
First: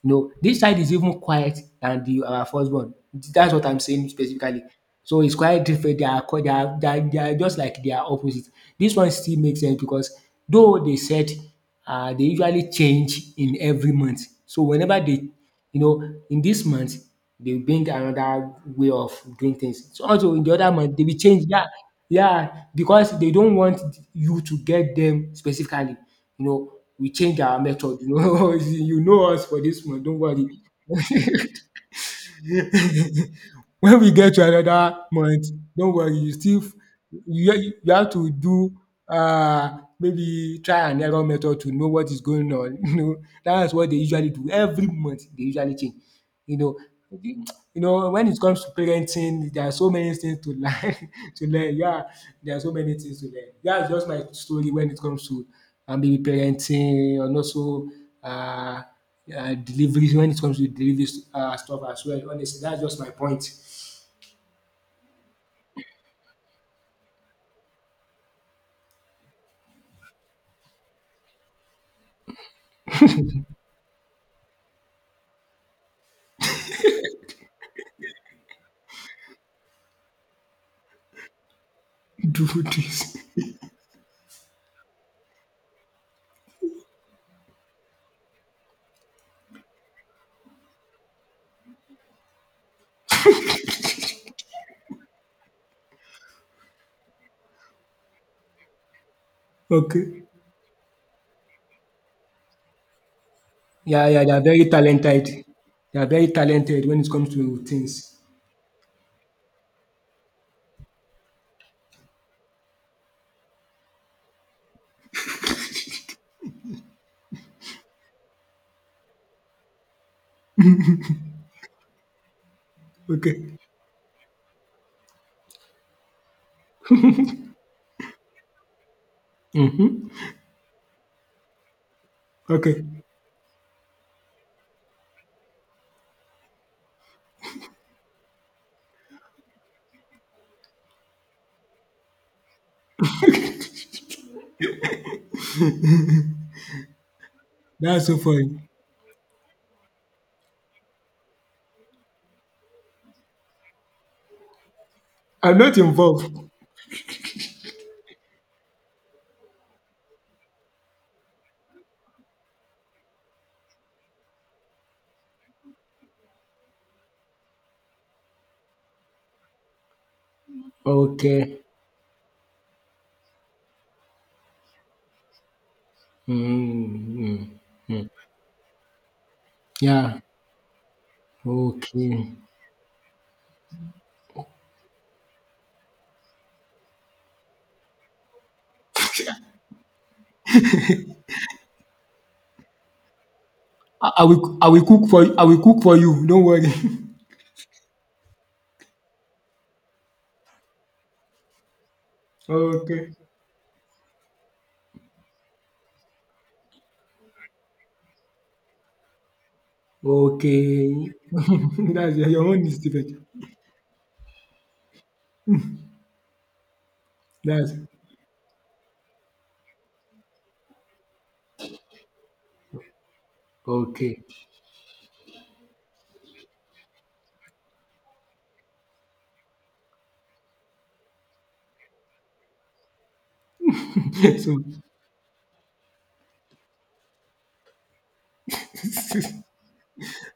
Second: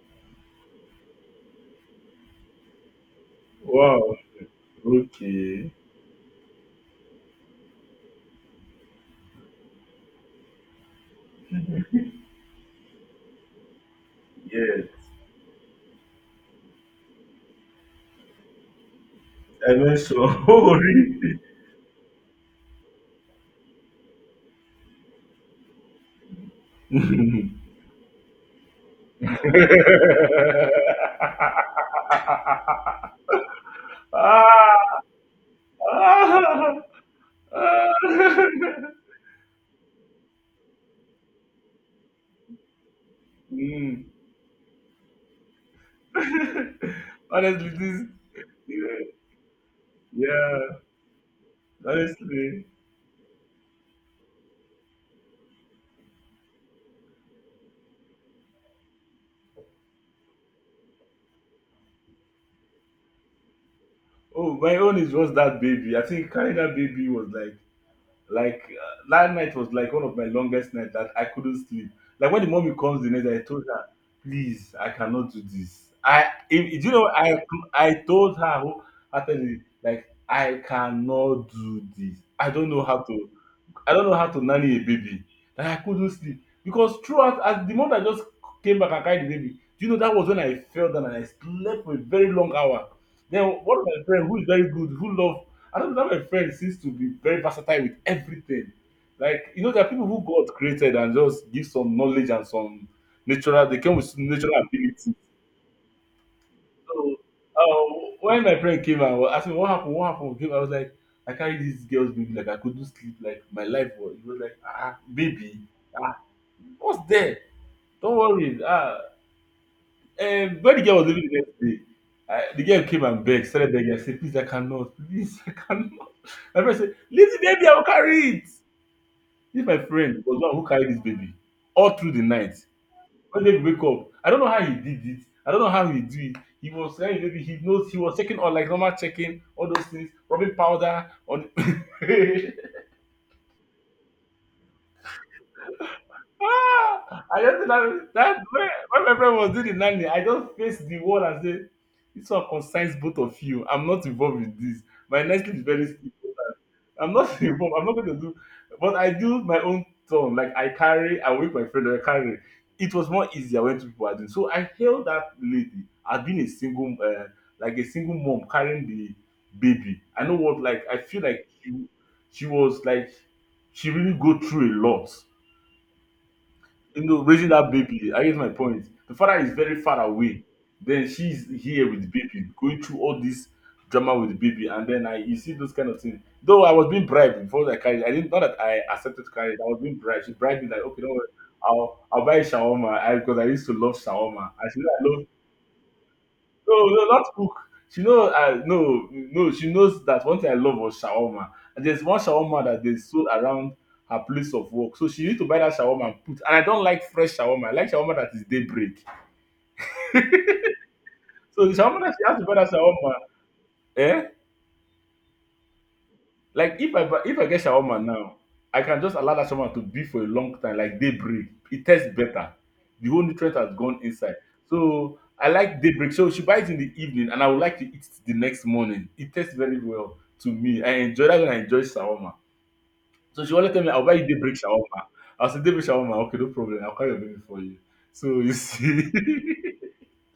You know, this child is even quiet than the our first born. That's what I'm saying Wow. specifically. So it's quite Okay. different. They are just like they are opposite. This one still makes sense because though they said they usually change in every month. So Yes. whenever they, you know, in this month, they bring another way of doing I things. mean, So so. also in the other month, they will Holy. change. Yeah, yeah, because they don't want you to get them specifically, you know, we change our method. You know, you know us for this month. Don't worry. When we get to Ah, another month, don't worry, you still ah, you you have to do ah. Maybe try and error method to know what is going on. You know, that's what they Mm. usually do. Every month they usually change. You know, you Honestly, this. know, when it comes to Yeah. parenting, there are so many things to Yeah. learn to learn. Yeah, there are Honestly. so many things to learn. That's just my story when it comes to maybe parenting and also uh, deliveries when it comes to delivery stuff as well. Honestly, that's just my point. Oh, my own is just that baby. I think carrying that baby was like that night was like one of my longest nights that I couldn't sleep. Like when the mommy comes the next day, I told her, please, I cannot do this. I, if, Do you know, I told her wholeheartedly, like I cannot do this. Do I don't know how this. to. I don't know how to nanny a baby, that I couldn't sleep because throughout as the moment I just came back and carried the baby, do you know that was when I fell down and I slept for a very long hour. Then one of my friends, who is very good, I don't know, that my friend seems to be very versatile with everything. Like you know, there are people who Okay. God created and just give some knowledge and some natural. They came Yeah, with yeah, they are natural very ability. talented. They are very talented when it So, comes to things. when my friend came and was asking what happened, I was like, I carried this girl's baby, like I couldn't sleep, like my life was. He was like, ah, baby, ah, what's there? Don't worry. Ah, and when the girl was leaving the next day, the girl came and begged, Okay. started begging. I said, please, I cannot, please, I cannot. My friend said, leave the baby, I will carry it. This my friend was the one who carried this baby all through the night Okay. when they wake up. I don't know how he did it. I don't know how he did it. He was saying maybe he knows he was checking on like normal checking, all those things, rubbing powder on. ah, I just That's that, so that when, funny. when my friend was doing the nanny, I just faced the wall and said, "This one concerns both of you. I'm not involved with this. My next I'm is not very." involved. I'm not involved. I'm not going to do, but I do my own turn. Like I carry, I wake my friend, I carry. It was more easier when two people are doing. So I hail that lady as being a single, like a single mom carrying the baby. I know what, like I feel like Okay. she was like, she really go through a lot, raising that Mm-hmm. baby. I guess my point. The father is very far Yeah. away. Then she's here with the Okay. baby, going through all this drama with the baby, and then I you see those kind of things. Though I was being bribed before I carried, I didn't, not that I accepted to carry it, I was being bribed. She bribed me like, okay, don't worry, I'll buy shawarma, because I used to love I, I shawarma. will I I said will I cook love, for you. I will cook for you. Don't worry. no, no, not cook. She know I, no, no. She knows that one thing I love was shawarma. And there's one shawarma that they Okay. sold around her place of work. So she need to buy that shawarma and put. And I don't like fresh shawarma. I like shawarma that is daybreak. Okay. So the shawarma that That's she has to your buy own that is shawarma, different. eh? If I get That's shawarma now, I can just allow that shawarma to be for a long time, like daybreak. It tastes better. The whole nutrient has gone okay. inside. So I like daybreak. So she buys in the evening, and I would like to eat it the next morning. It tastes very well to me. I enjoy that when I enjoy shawarma. So she always tell me, "I'll buy you daybreak So shawarma." I'll say, "Daybreak shawarma, okay, no problem. I'll call your baby for you." So you see,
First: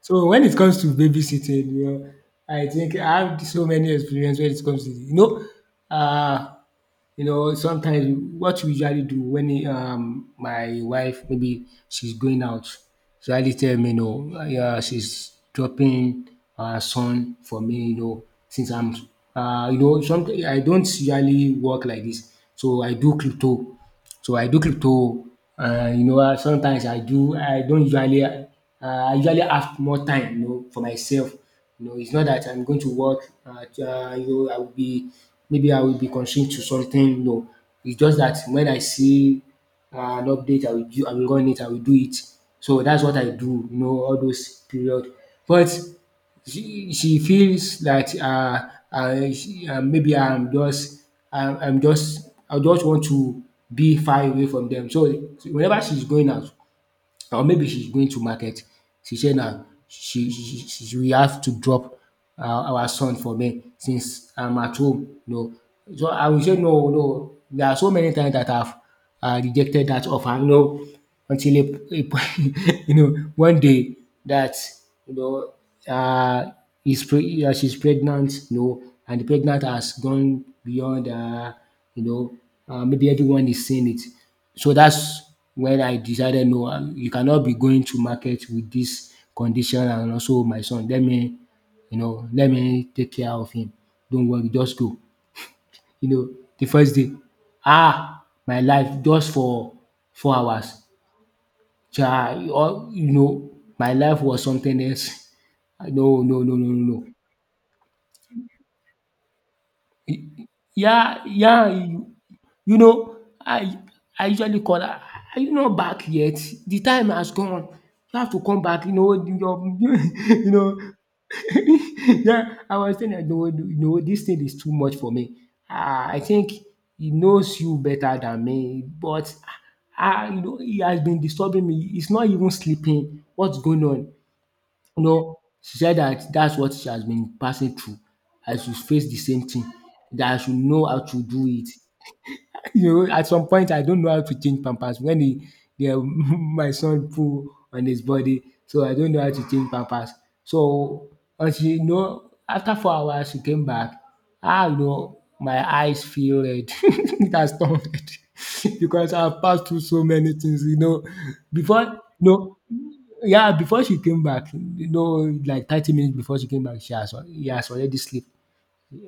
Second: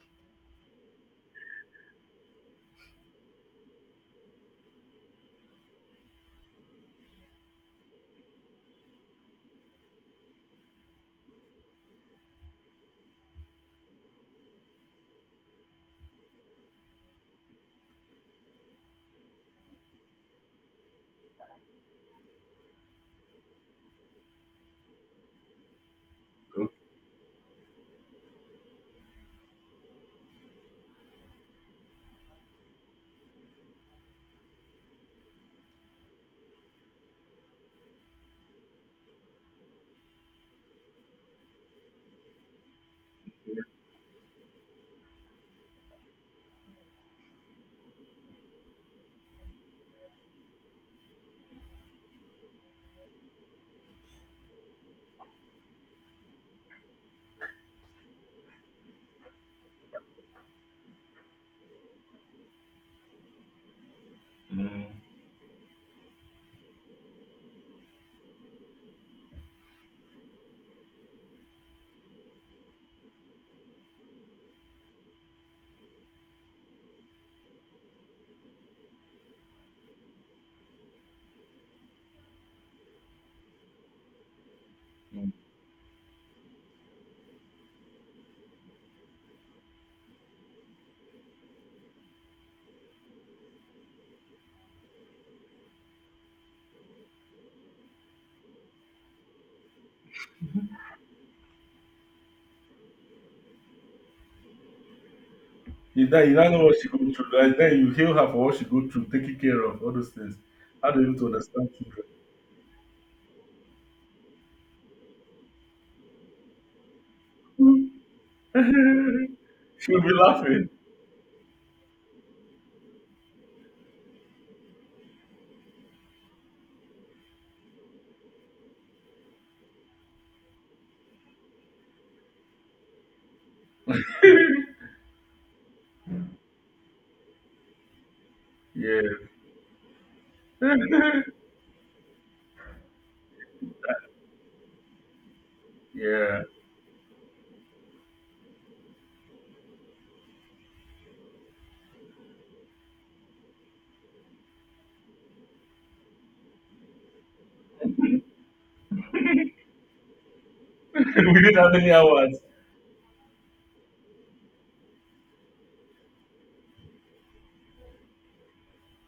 so when it comes to babysitting, you know, I think I have so many experience when it comes to uh, you know, sometimes what we usually do when my wife maybe she's going out, she usually tell me, you know, yeah, she's dropping her son for me, you know, since I'm you know, something I don't usually work like this. So I do crypto. So I do crypto, you know, ah, okay. sometimes I don't usually I usually have more time you know for myself. You know, it's not that I'm going to work at you know I will be constrained to something no. It's just that when I see an update I will run it, I will do it. So that's what I do you know all those period. But she feels that maybe I'm just I just want to be far away from them. So whenever she's going out, or maybe she's going to market. She said now she will have to drop uh, our son for me since I'm at Mm, home. No. So I will say no, no. There are so many times that I've rejected that offer, you know, until a point, you know, one day that, you know, uh, she's pregnant, you know, and the pregnant has gone beyond, you know, maybe everyone is seeing it. So that's mm. when I decided no, you cannot be going to market with this condition and also my son. Let me, you know, let me take care of him. Don't worry, just go. You know, the first day, ah, my life just for 4 hours. Chai, all you know, my life was something else. You know, No, you no, now no, know no, what she no, go no. through. Like, then you heal her for what she go through, taking care of all those things. How do you Yeah, to yeah, understand you know, I I usually call her, "Are you not back yet? The time has gone. You have to come back, you know, children? your" She'll be you laughing. know. Yeah, I was saying that. "No, no, this thing is too much for me. Ah, I think he knows you better than me, but ah, ah, you know, he has been disturbing me. He's not even sleeping. What's going on?" You know, she said that that's what she has been passing through. I should Yeah. face the same thing, that I should know how to do it. You know, at some point, I don't know how to change pampers when yeah. my son pull on his body, so I don't know how to change pampers. So, until you know, after 4 hours, she came back. Ah, you know, my eyes feel red. It has turned red because I've passed through so many things. You know, We did how before many you hours? know, yeah, before she came back, you know, like 30 minutes before she came back, he has already slept.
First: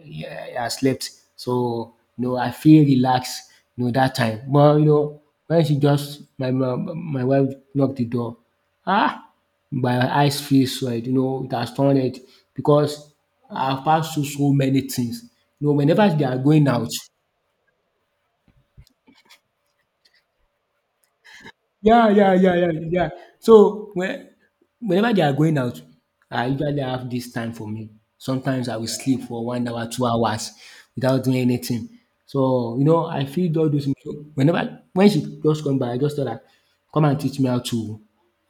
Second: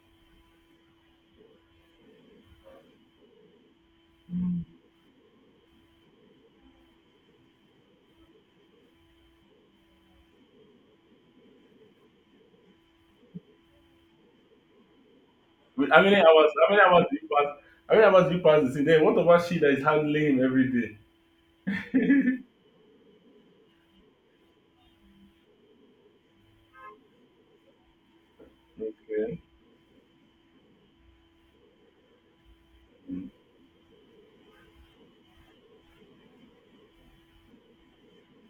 Yeah, yeah, I slept. So you know, I feel relaxed. You know that time, but you know when she just my my, my wife knocked the door, ah, my eyes feel swelled. You know it has turned red because I've passed through so many things. You know With how whenever many they are hours? going How many out, hours do you pass? How many hours do you pass the scene? Then what about she that is handling him every day? yeah, yeah, yeah, yeah, yeah. So when, whenever they are going out, I usually have this time for me. Sometimes I will sleep Okay. for 1 hour, 2 hours without doing anything. So you know, I feel all those things. So whenever when she just come by, I just tell her, "Come and teach me how to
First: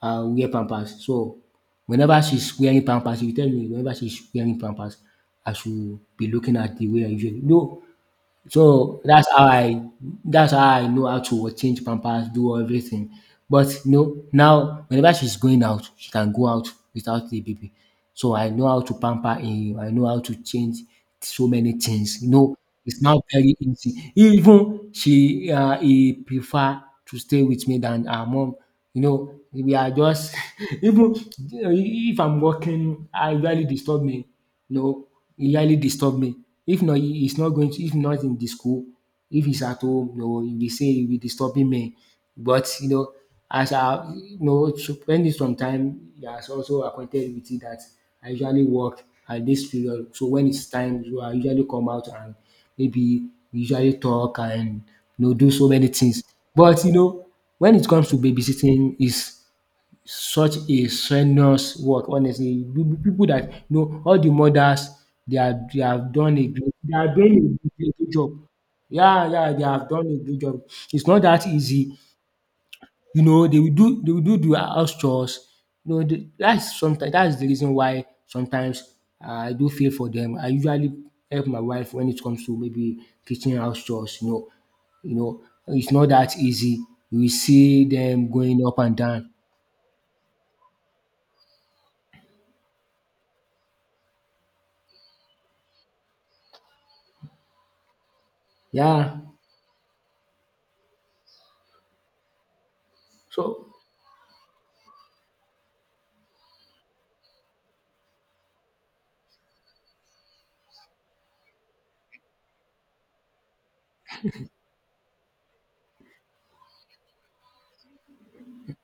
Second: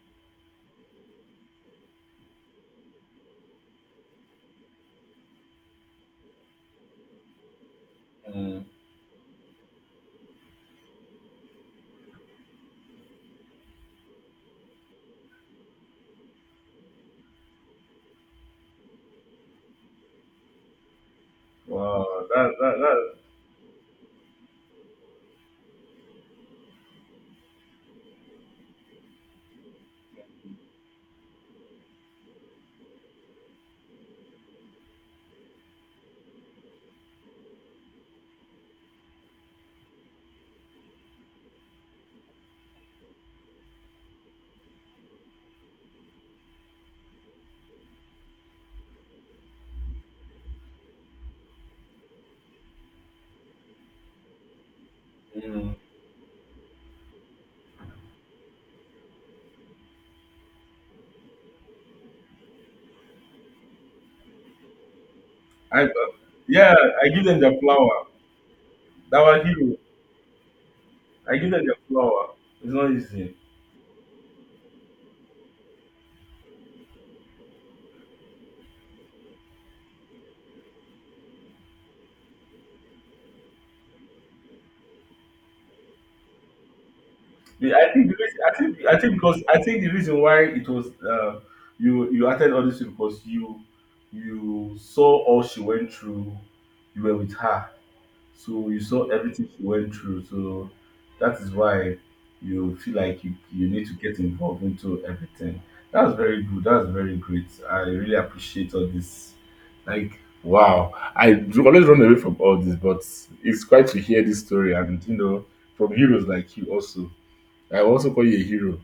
wear pampers." So whenever she's wearing pampers, she will tell me, whenever she's wearing pampers, I should be looking at the way I usually. No, Mm. so that's how I know how to change pampers, do everything. But you know, now whenever she's going out, she can go out without the baby. So I know how to pamper him. I know how to change so many Wow. things. You That know, it's that now very easy. Even she he prefer to stay with me than her mom. You know, we are just even if I'm working, I usually disturb me, you know, he highly disturb me. If not, he's not going to, if not in the school, if he's at home, you know, he will disturbing me. But, you know, as I, you know, spending some time, he has also acquainted with it that I usually work at this period. So when it's time, so I usually come out and maybe we usually talk and, you know, that. do so Mm. many things. But, you know, when it comes to babysitting, is such a strenuous work honestly. People that you know all the mothers they I, have done a yeah. great they I are give them their doing a great flower. great job. That Yeah, was yeah, they hero. have done a great job. It's not I that give them their easy. flower. It's not You easy. know, they will do the house chores. You know, that's sometimes that's the reason why sometimes I do feel for them. I usually help my wife when it comes to maybe kitchen house chores, you know. You know, it's not that easy. You will see I think the them reason, going up I and think down. because I think the reason why it was, uh, you acted all this way because you saw all she went through. You were with her, so you saw Yeah. everything she went through. So that is why you feel like you So you need to get involved into everything. That's very good. That's very great. I really appreciate all this. Like wow, I do always run away from all this, but it's quite to hear this story and, from heroes like you also. I also call you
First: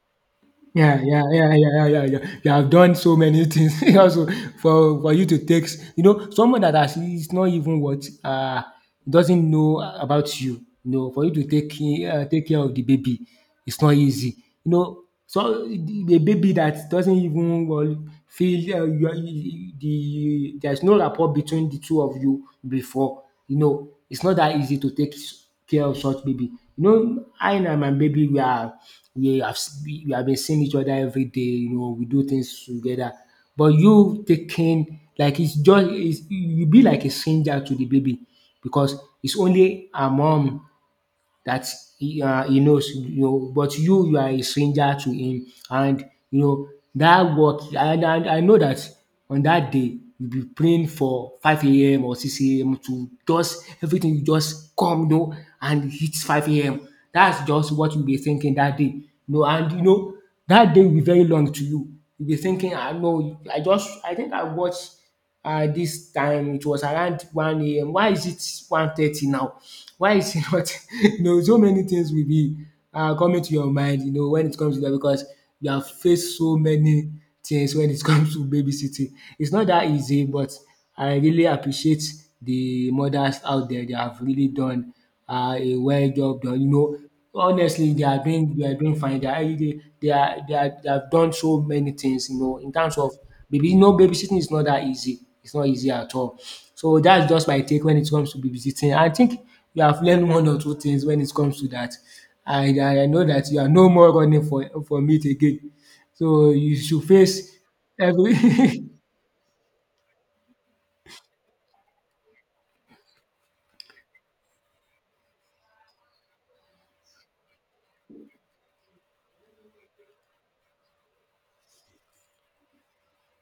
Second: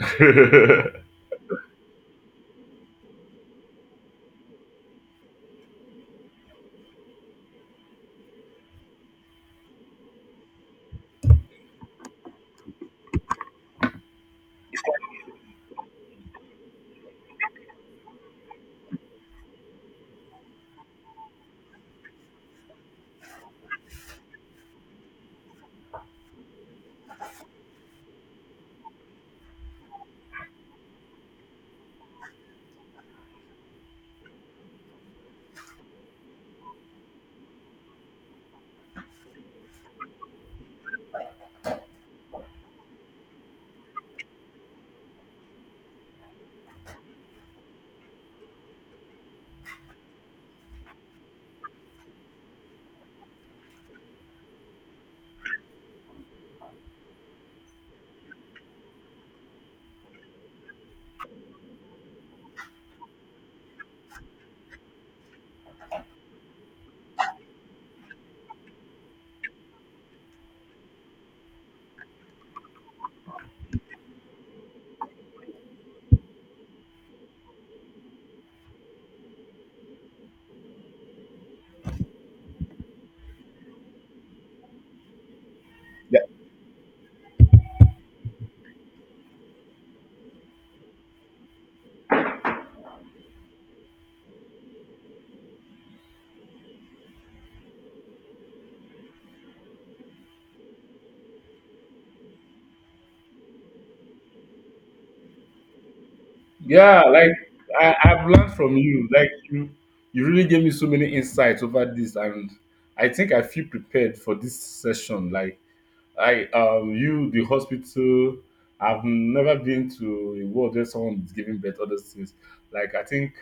a hero. yeah, yeah, yeah, yeah, yeah, yeah, yeah. You have done so many things also for you to take. You know, someone that has, is not even what doesn't know about you. You know, for you to take care of the baby, it's not easy. You know, so the baby that doesn't even well, feel you, there's no rapport between the two of you before. You know, it's not that easy to take care of such baby. You know, I and my baby we are we have been seeing each other every day. You know, we do things together. But you taking like you be like a stranger to the baby because it's only her mom that he knows, you know, but you are a stranger to him and you know that work and I know that on that day you be praying for 5 a.m. or 6 a.m. to just everything you just come you know and it's five AM. That's just what you be thinking that day. You know and you know that day will be very long to you. You be thinking, I know, I just, I think, I watch this time it was around 1 a.m. Why is it 1:30 now? Why is it not? So many things will be coming to your mind, when it comes to that because you have faced so many things when it comes to babysitting. It's not that easy, but I really appreciate the mothers out there. They have really done a well Yeah, job done. You know, honestly, they are doing fine. They are they are they have done so many things, you know, in terms of baby. Babysitting is not that easy. It's not easy at all. So that's just my take when it comes to babysitting. I think you have learned one or two things when it comes to that. And I know that you are no more running for from it again. So you yeah, should like face I've every. learned from you. Like you really gave me so many insights over this, and I think I feel prepared for this session. Like the hospital. I've never been to a world where someone is giving birth. Other things. Like I think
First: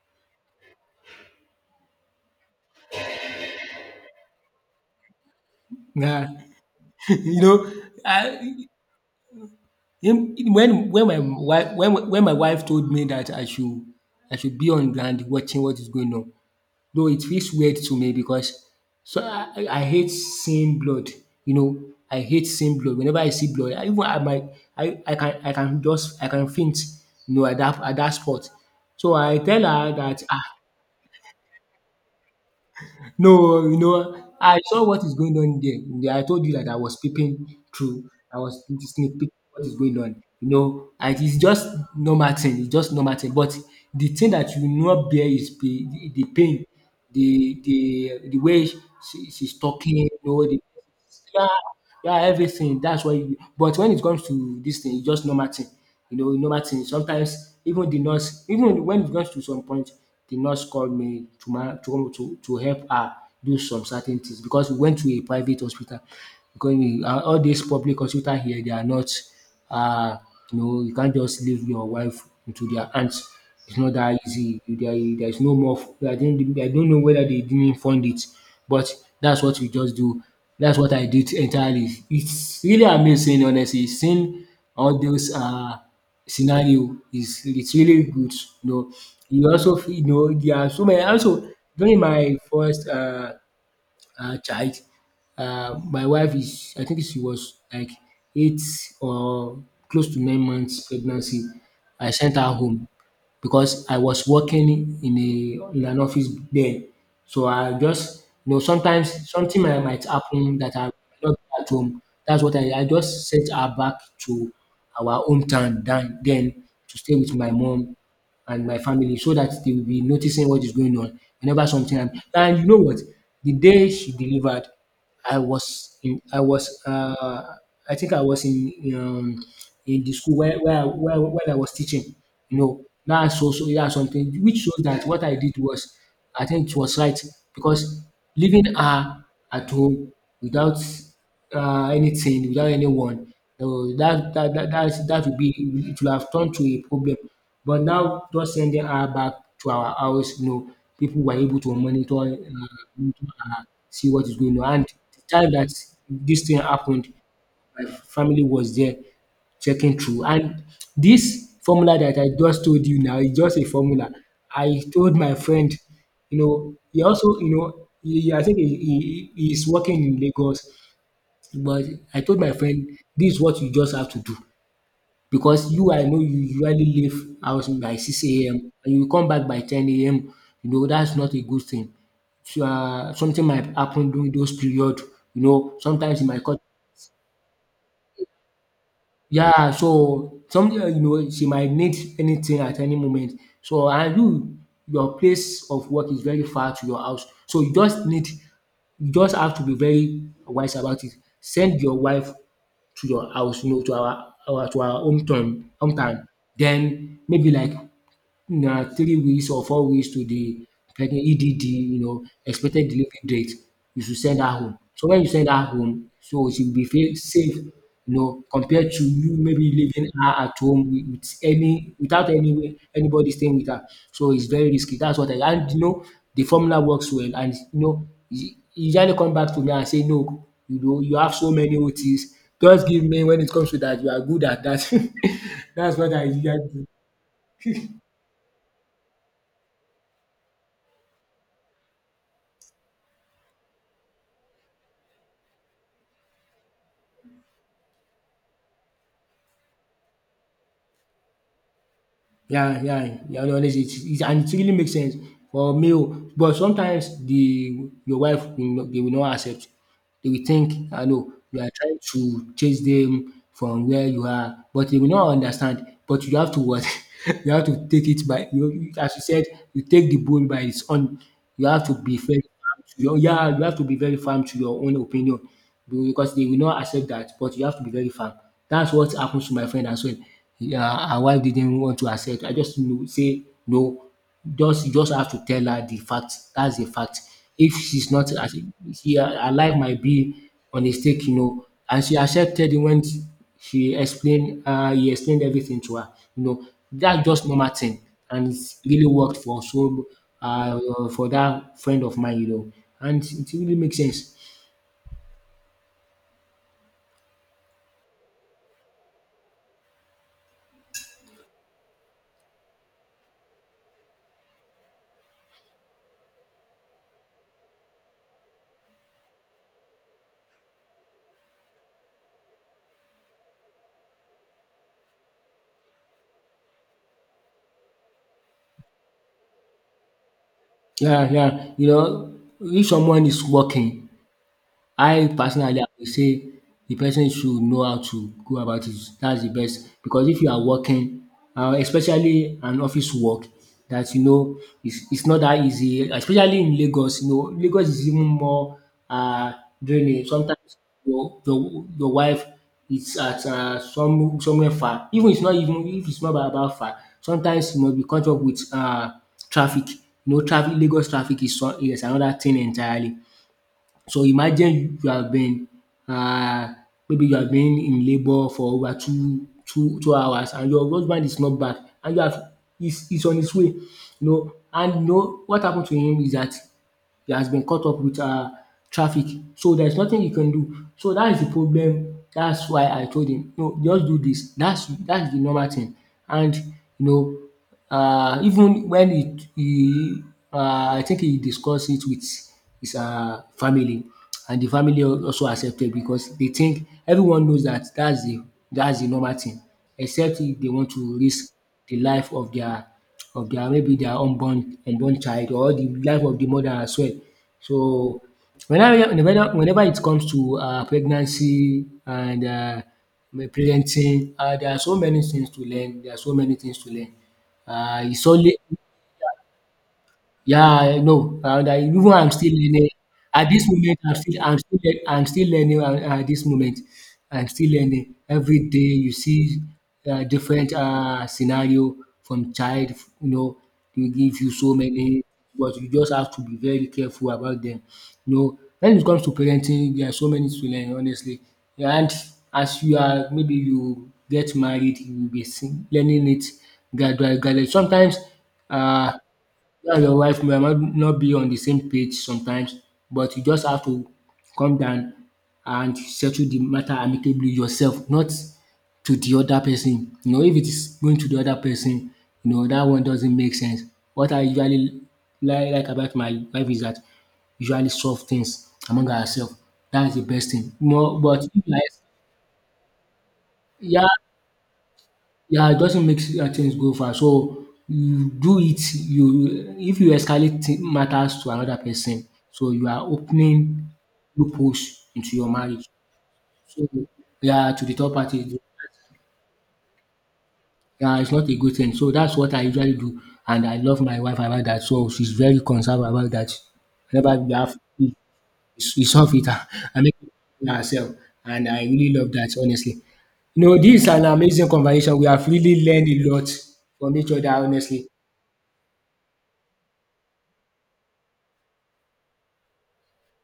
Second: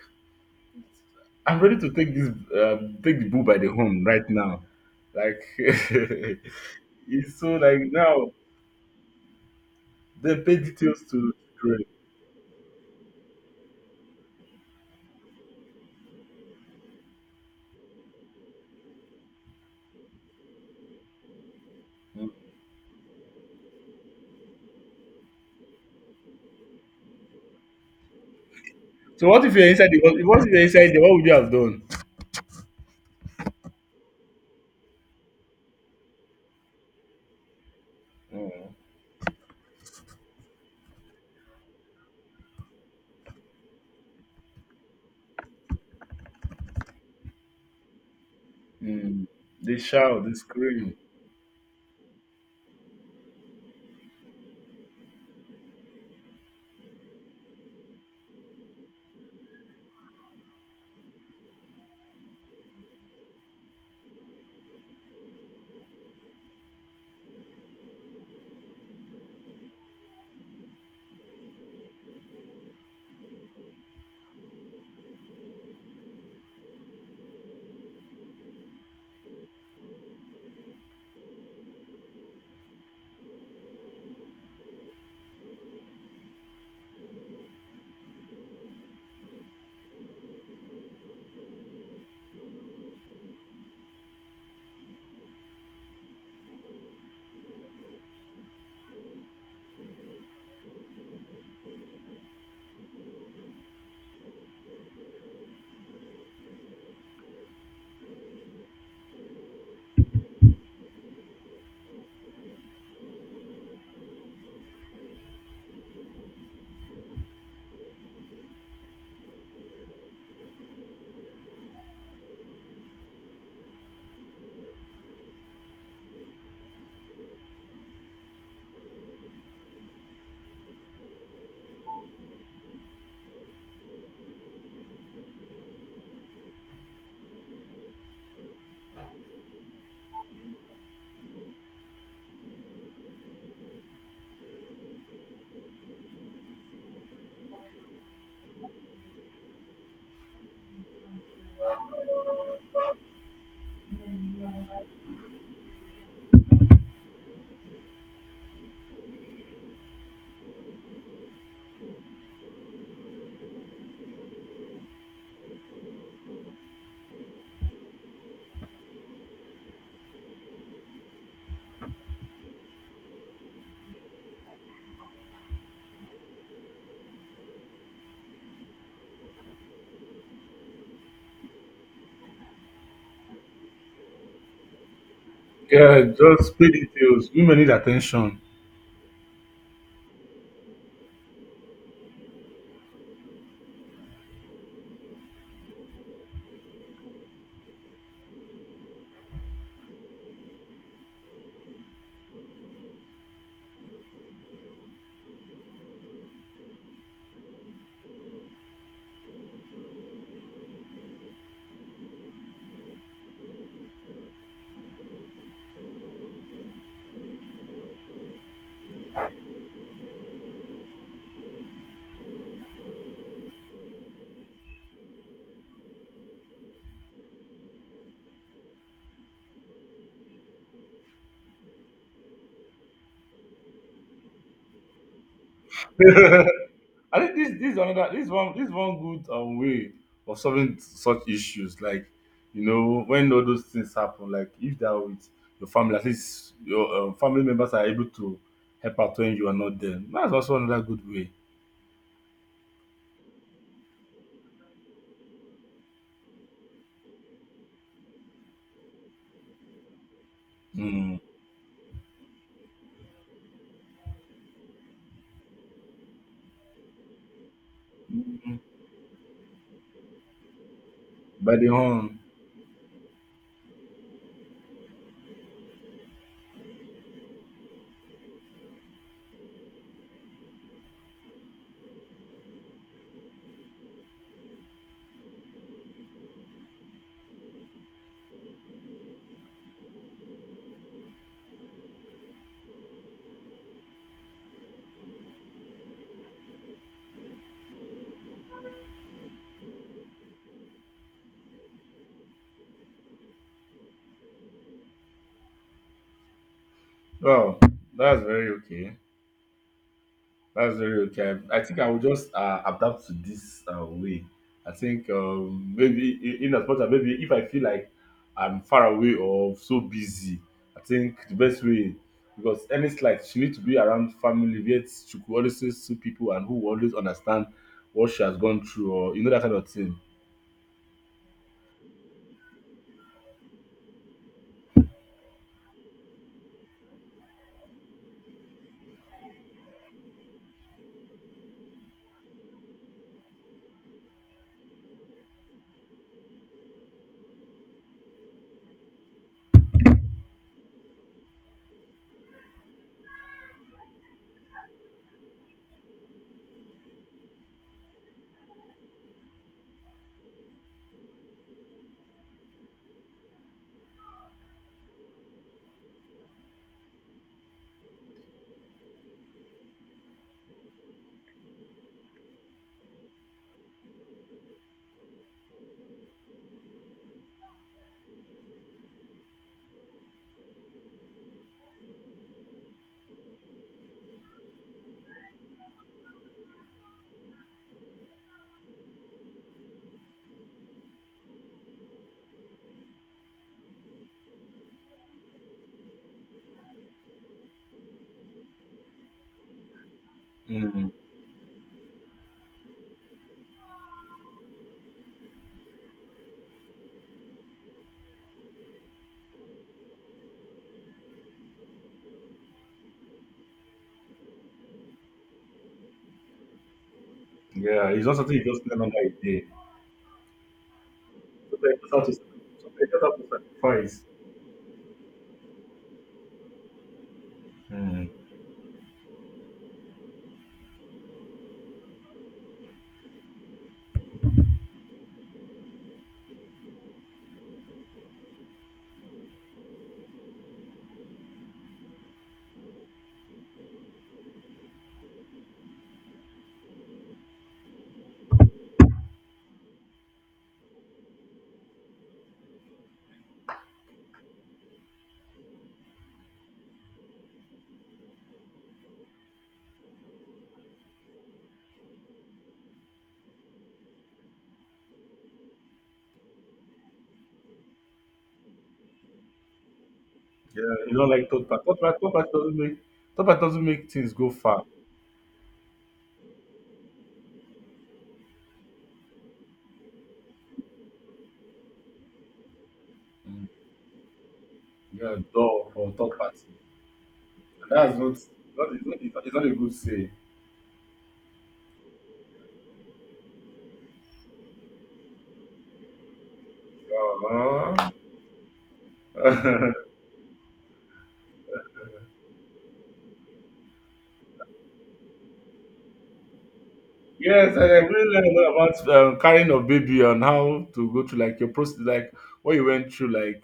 I'm ready to take this, take the bull by the horn right now. Like Yeah, it's you so, know, like now, I they Im pay details to. When my wife told me that I should be on ground watching what is going on, though it feels weird to me because so I hate seeing blood, you know. I hate seeing blood. Whenever I see blood, I even I might I can, I can just I can faint, you know, at that spot. So So I tell her that what ah if you're inside there? What would you have done? no, you know, I saw what is going on there. Yeah, I told you that I was peeping through. I was Mm. sneak peeking what is going on. You know, I, it's just normal thing. It's just normal thing. But the thing that you will not bear is the pain, the way Mm. she's They talking. You shout, they know, the scream. yeah, yeah, everything. That's why. But when it comes to this thing, it's just normal thing. You know, normal thing. Sometimes even the nurse, even when it comes to some point, the nurse called me to come to help her do some certain things because we went to a private hospital. Because all these public hospital here, they are not. Uh, you know, you can't just leave your wife into their hands. It's not that easy. There's no more. I don't know whether they didn't fund it, but that's what we just do. That's what I did entirely. It's really amazing, honestly. Seeing all those scenario, is it's really good. You know, you also you know there are so many. Also during my first child. My wife is, I think she was like eight or close to 9 months pregnancy. I sent her home because I was working in a in an office there. So I just, you know, sometimes something might happen that I will not be at home. That's what I just sent her back to our hometown, then to stay with my mom and my family so that they will be noticing what is going on whenever something happen. And you know what? The day she delivered, I was I think I was in the school where I was teaching. You know, that's also that's something which shows that what I did was, I think, it was right because leaving her at home without anything, without anyone. So that would be, it will have turned to a problem. But now just sending her back to our house, you know, people were able to monitor, monitor her, see what is going on. And the time that this thing happened, my family was there checking through. And this formula that I just told you now is just a formula. I told my friend, you know, he also, you know, he, I think he, he's working in Lagos. But I told my friend this is what you just have to do because you, I know you usually leave house by six a.m. and you come back by ten AM. You know that's not a good thing. So something might happen during those period. You know Yeah, sometimes it might just cause. pay details. Women need attention. Yeah, so some, you know, she might need anything at any moment. So and you, your place of work is very far to your house. So you just need, you just have to be very wise about it. Send your wife to your house, you know, to our to our hometown hometown. Then maybe like na 3 weeks or 4 weeks to the like EDD, you know, expected delivery date. You should send her home. So when you send her home, so she will be feel safe, you know, compared to you maybe leaving her at home with, any, without anybody staying with her. So it's very risky. That's what I, and you know the formula works well, and you know he usually come back to me and say no, you know you have so many OTs. Just give me when it comes to that you are good at that. That's what I usually do. I think this is another, this one good, way of solving such issues. Like you know when all those things happen, like if they are with your family, at least your, family members are able to help out when you are not there. That's also another good way. Yeah, yeah, yeah, yeah, honestly, it's and it really makes sense for male, but sometimes the your wife will not, they will not accept. They will think I Mm. know you are trying to chase them from where you are, but they will not understand. But you have to what? You have to take it by Mm. As you said, you take the bull by its own. By the You have to be horn. very firm to your, yeah, you have to be very firm to your own opinion because they will not accept that, but you have to be very firm. That's what happens to my friend as well. Yeah, her wife didn't want to accept. I just know say no. Just you just have to tell her the fact. That's the fact. If she's not, as in she, her life might be on a stake, you know, and she accepted it when she explained he explained everything to her. You know, that's just normal thing and it's really worked for so uh for that friend of mine, you know. And it really makes sense. Wow, that's very okay. That's very okay. I think I will just, adapt to this, way. I think, maybe in as much as maybe if I feel like I'm far away or so busy, I think the best way, because any slight she needs to be around family, yet she could always see people and who will always understand what she has gone through, or you know that kind of thing. Yeah, yeah. You know, if someone is working, I personally I would say the person should know how to go about it. That's the best because if you are working, especially an office work that you know it's not that easy, especially in Lagos. You know Lagos is even more uh draining. Sometimes your wife is at somewhere far, even it's not, even if it's not about far, sometimes you must be caught up with traffic. You know traffic, Lagos traffic is some, is another thing entirely. So imagine you have been uh, maybe you have been in labour for over two two two hours and your husband is not back, and you have, is on his way, you know, and you know what happen to him is that he has been caught up with traffic, so there's nothing you can do. So that is the problem. That's why I told him no, just do this. That's the normal thing, and you know even when he I think he discussed it with his family, and the family also accepted because they think everyone knows that that's the normal thing, except if they Mm. want to risk the life of their, maybe their, unborn child, or the life of the mother as well. So whenever it comes to pregnancy and parenting, there are so many things to learn, there are so many things to learn. Yeah, it's not It's something you only, just learn under a day. yeah, I know. Sometimes And you I, just have even to, I'm still sometimes you learning. just have to At this moment, sacrifice. I'm still, I'm still learning at, this moment. I'm still Mm. learning. Every day you see different scenario from child, you know, they give you so many, but you just have to be very careful about them. You know, when it comes to parenting, there are so many to learn, honestly. And as you are, maybe you get married, you will be learning it gradually, gradually. Sometimes uh, you and your wife might not be on the same page sometimes, but you just have to come down and settle the matter amicably yourself, not to the other person. You know, if it is going to the other person, you know, that one doesn't make sense. What I usually like about my wife is that usually solve things among ourselves. That's the best thing. You don't More, like but thought if part. Thought like, part, thought part doesn't make thought part doesn't make yeah, things go far. yeah, it doesn't make things go far. So you do it, you, if you escalate matters to another person, so you are opening loopholes You're a into your dog marriage. for third party. So yeah, to the That's third not, party, not, it's not a good say. yeah, it's not a good thing. So that's what I usually do, and I love my wife about that. So she's very concerned about that. Whenever we have, Uh-huh. We solve it. I make it by herself, and I really love that, honestly. You know, this is an amazing conversation. We have really learned a lot from each other, Yes, I honestly. really learned a lot about, carrying of baby and how to go through like your process, like what you went through. Like,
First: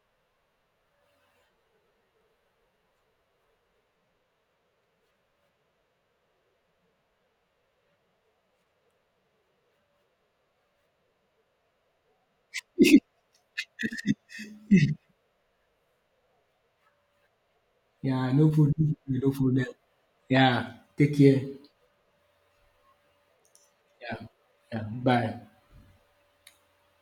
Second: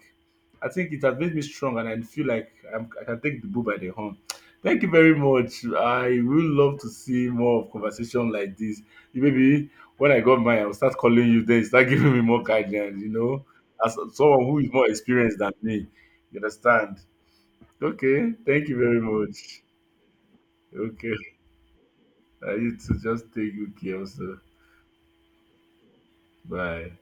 I think it has made me strong, and I feel like I can take the bull by the horn. Thank you very much. I would love to see more of conversation like this. You Maybe when I got mine, I'll start calling you. Then you start giving me more guidance. You know, as someone who is more experienced than me, you understand. Yeah, Okay, no thank food. you very No much. problem. Yeah, Okay, take care. I need to just take you care Yeah, also. yeah. Bye. Bye.